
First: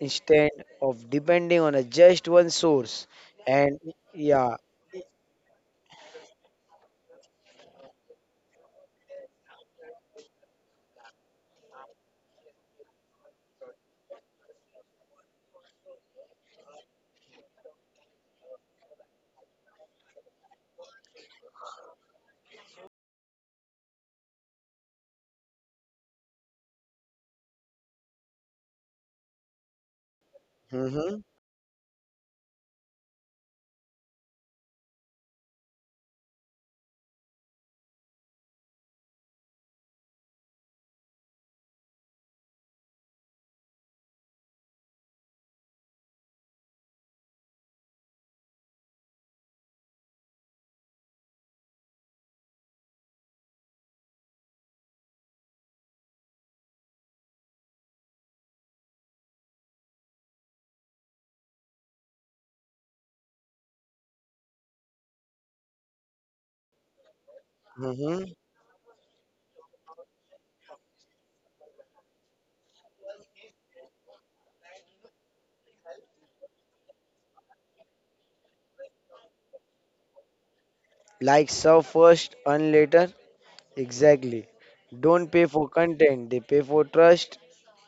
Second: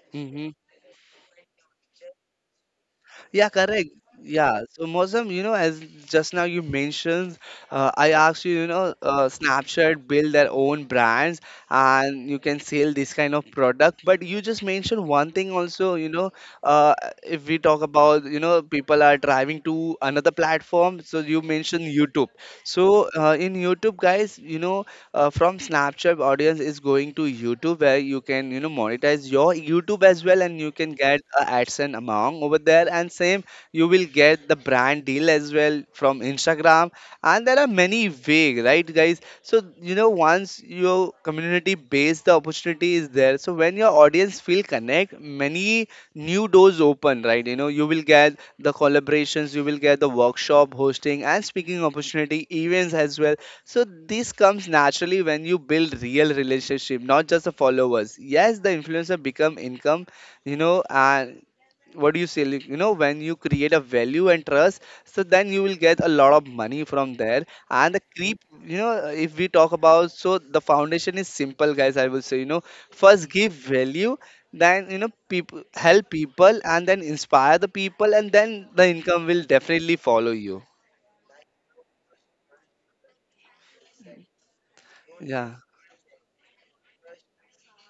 Speaker 2: instead
Speaker 1: Mm-hmm.
Speaker 2: of depending on a just one source.
Speaker 1: Yeah,
Speaker 2: And
Speaker 1: correct.
Speaker 2: yeah,
Speaker 1: Yeah. So, Mosam, you know, as just now you mentioned, I asked you, you know, Snapchat build their own brands and you can sell this kind of product. But you just mentioned one thing also, you know, uh, if we talk about, you know, people are driving to another platform. So you mentioned YouTube. So in YouTube, guys, you know, from Snapchat audience is going to YouTube where you can, you know, monetize your YouTube as well, and you can get
Speaker 2: hmm
Speaker 1: a AdSense amount over there, and same, you will get the brand deal as well from Instagram. And there are many way, right, guys? So you know, once your community base, the opportunity is there. So when your audience feel connect, many new doors open, right? You know, you will get the collaborations, you will get the workshop hosting and speaking opportunity events as well. So this comes naturally when you build real relationship, not just the followers. Yes, the influencer become income, you know, and what do you say? Like, you know, when you create a value and trust, so then you will get a lot of money from there. And the
Speaker 2: hmm
Speaker 1: creep, you know, if we talk about, so the foundation is simple, guys. I will say, you know, first give value, then you know, people help people, and then inspire the people, and then the income will definitely follow you.
Speaker 2: like serve first, earn later. Exactly. Don't pay
Speaker 1: Yeah,
Speaker 2: for content; they pay for trust,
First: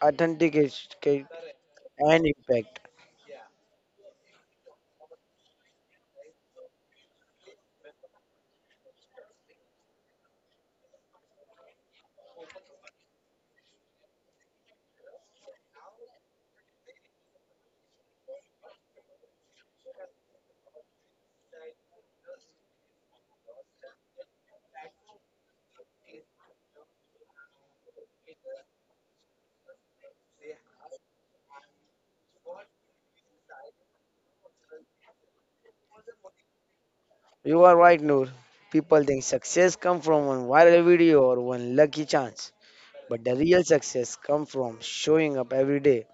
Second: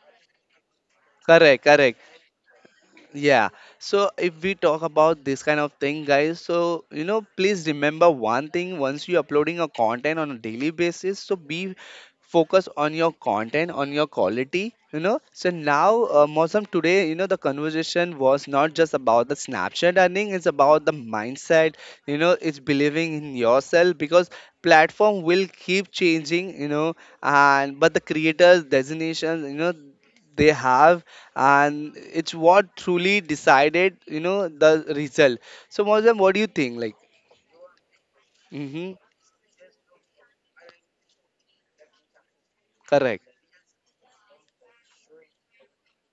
Speaker 2: authenticity,
Speaker 1: correct, correct.
Speaker 2: and impact.
Speaker 1: Yeah. So if we talk about this kind of thing, guys, so you know, please remember one thing: once you're uploading a content on a daily basis, so be focused on your content, on your quality, you know. So now, Mosam, today, you know, the conversation was not just about the Snapchat earning, it's about the mindset, you know, it's believing in yourself, because platform will keep changing, you know, and but the creators' designations, you know, they have, and it's what truly decided, you know, the result. So, Mozam, what do you think? Like
Speaker 2: You are right, Noor.
Speaker 1: mm-hmm,
Speaker 2: People think success comes from one viral video or one lucky chance. But
Speaker 1: correct,
Speaker 2: the real success comes from showing up every day,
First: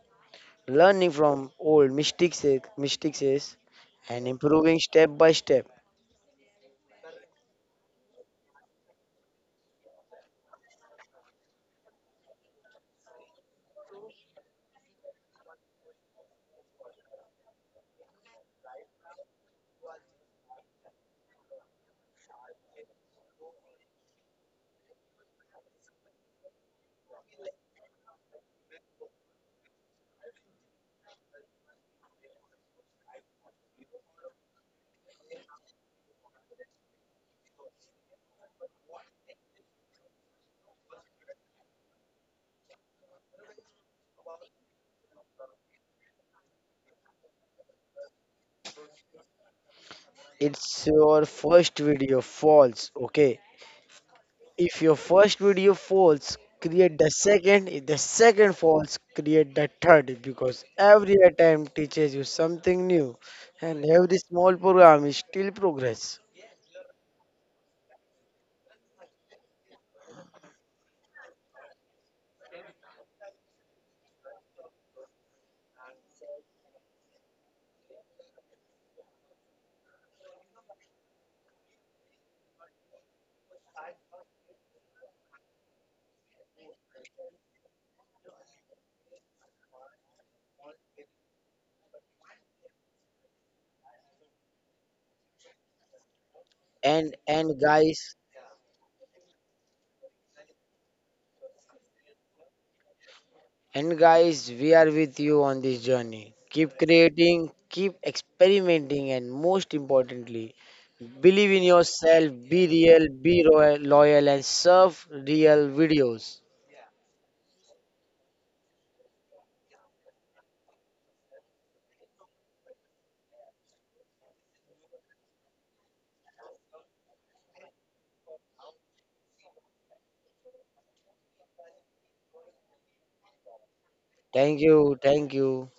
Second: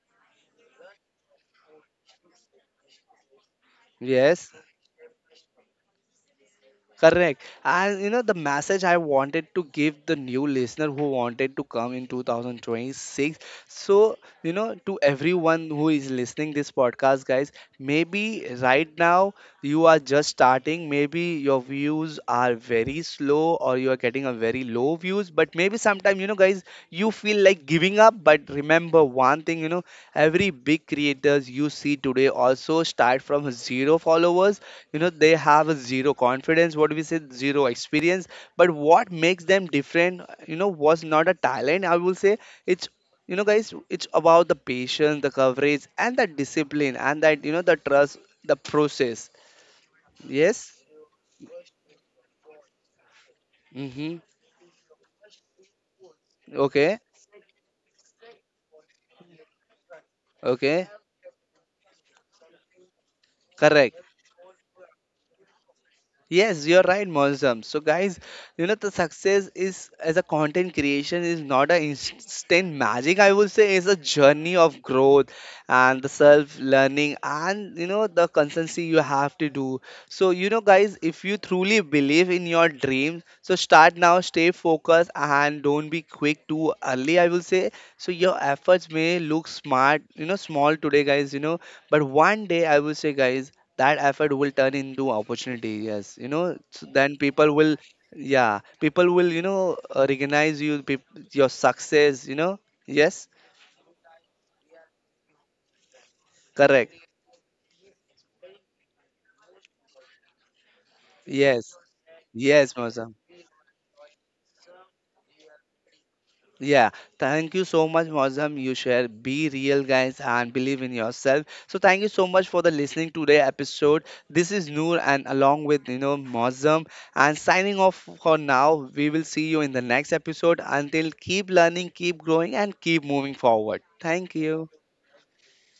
Speaker 2: learning from old mistakes, and
Speaker 1: yes.
Speaker 2: improving step by step.
Speaker 1: Correct. And you know, the message I wanted to give the new listener who wanted to come in 2026. So you know, to everyone who is listening this podcast, guys, maybe right now you are just starting, maybe your views are very slow or you are getting a very low views, but maybe sometime, you know, guys, you feel like giving up, but remember one thing, you know, every big creators you see today also start from zero followers. You know, they have a zero confidence, what we say, zero experience. But what makes them different, you know, was not a talent, I will say. It's, you know, guys, it's about the patience, the coverage, and the discipline, and that, you know, the trust, the process. Yes.
Speaker 2: It's your first video falls, okay?
Speaker 1: Mm-hmm.
Speaker 2: If your first video falls,
Speaker 1: Okay.
Speaker 2: create the second. If the second falls, create the third, because
Speaker 1: Okay.
Speaker 2: every attempt teaches you something new and
Speaker 1: Correct.
Speaker 2: every small program is still progress.
Speaker 1: Yes, you're right, Mosam. So, guys, you know, the success is as a content creation is not an instant magic, I would say, it's a journey of growth and the self learning and, you know, the consistency you have to do. So you know, guys, if you truly believe in your dreams, so start now, stay focused, and don't be quick too early, I will say. So your efforts may look smart, you know, small today, guys, you know, but one day, I will say, guys, that effort will turn into opportunity. Yes, you know, so
Speaker 2: And
Speaker 1: then people
Speaker 2: and
Speaker 1: will
Speaker 2: guys,
Speaker 1: yeah, people will, you know, recognize you, your success, you know. Yes,
Speaker 2: And guys, we are with you on this journey. Keep
Speaker 1: correct,
Speaker 2: creating, keep experimenting, and most importantly, believe in
Speaker 1: yes,
Speaker 2: yourself, be
Speaker 1: yes,
Speaker 2: real,
Speaker 1: Moza.
Speaker 2: be royal, loyal, and serve real videos.
Speaker 1: Yeah, thank you so much, Mozam. You share be real, guys, and believe in yourself. So thank you so much for the listening today episode. This is Noor, and along with, you know, Mozam, and signing off for now. We will see you in the next episode. Until, keep learning, keep growing, and keep moving forward. Thank
Speaker 2: Thank
Speaker 1: you.
Speaker 2: you, thank you.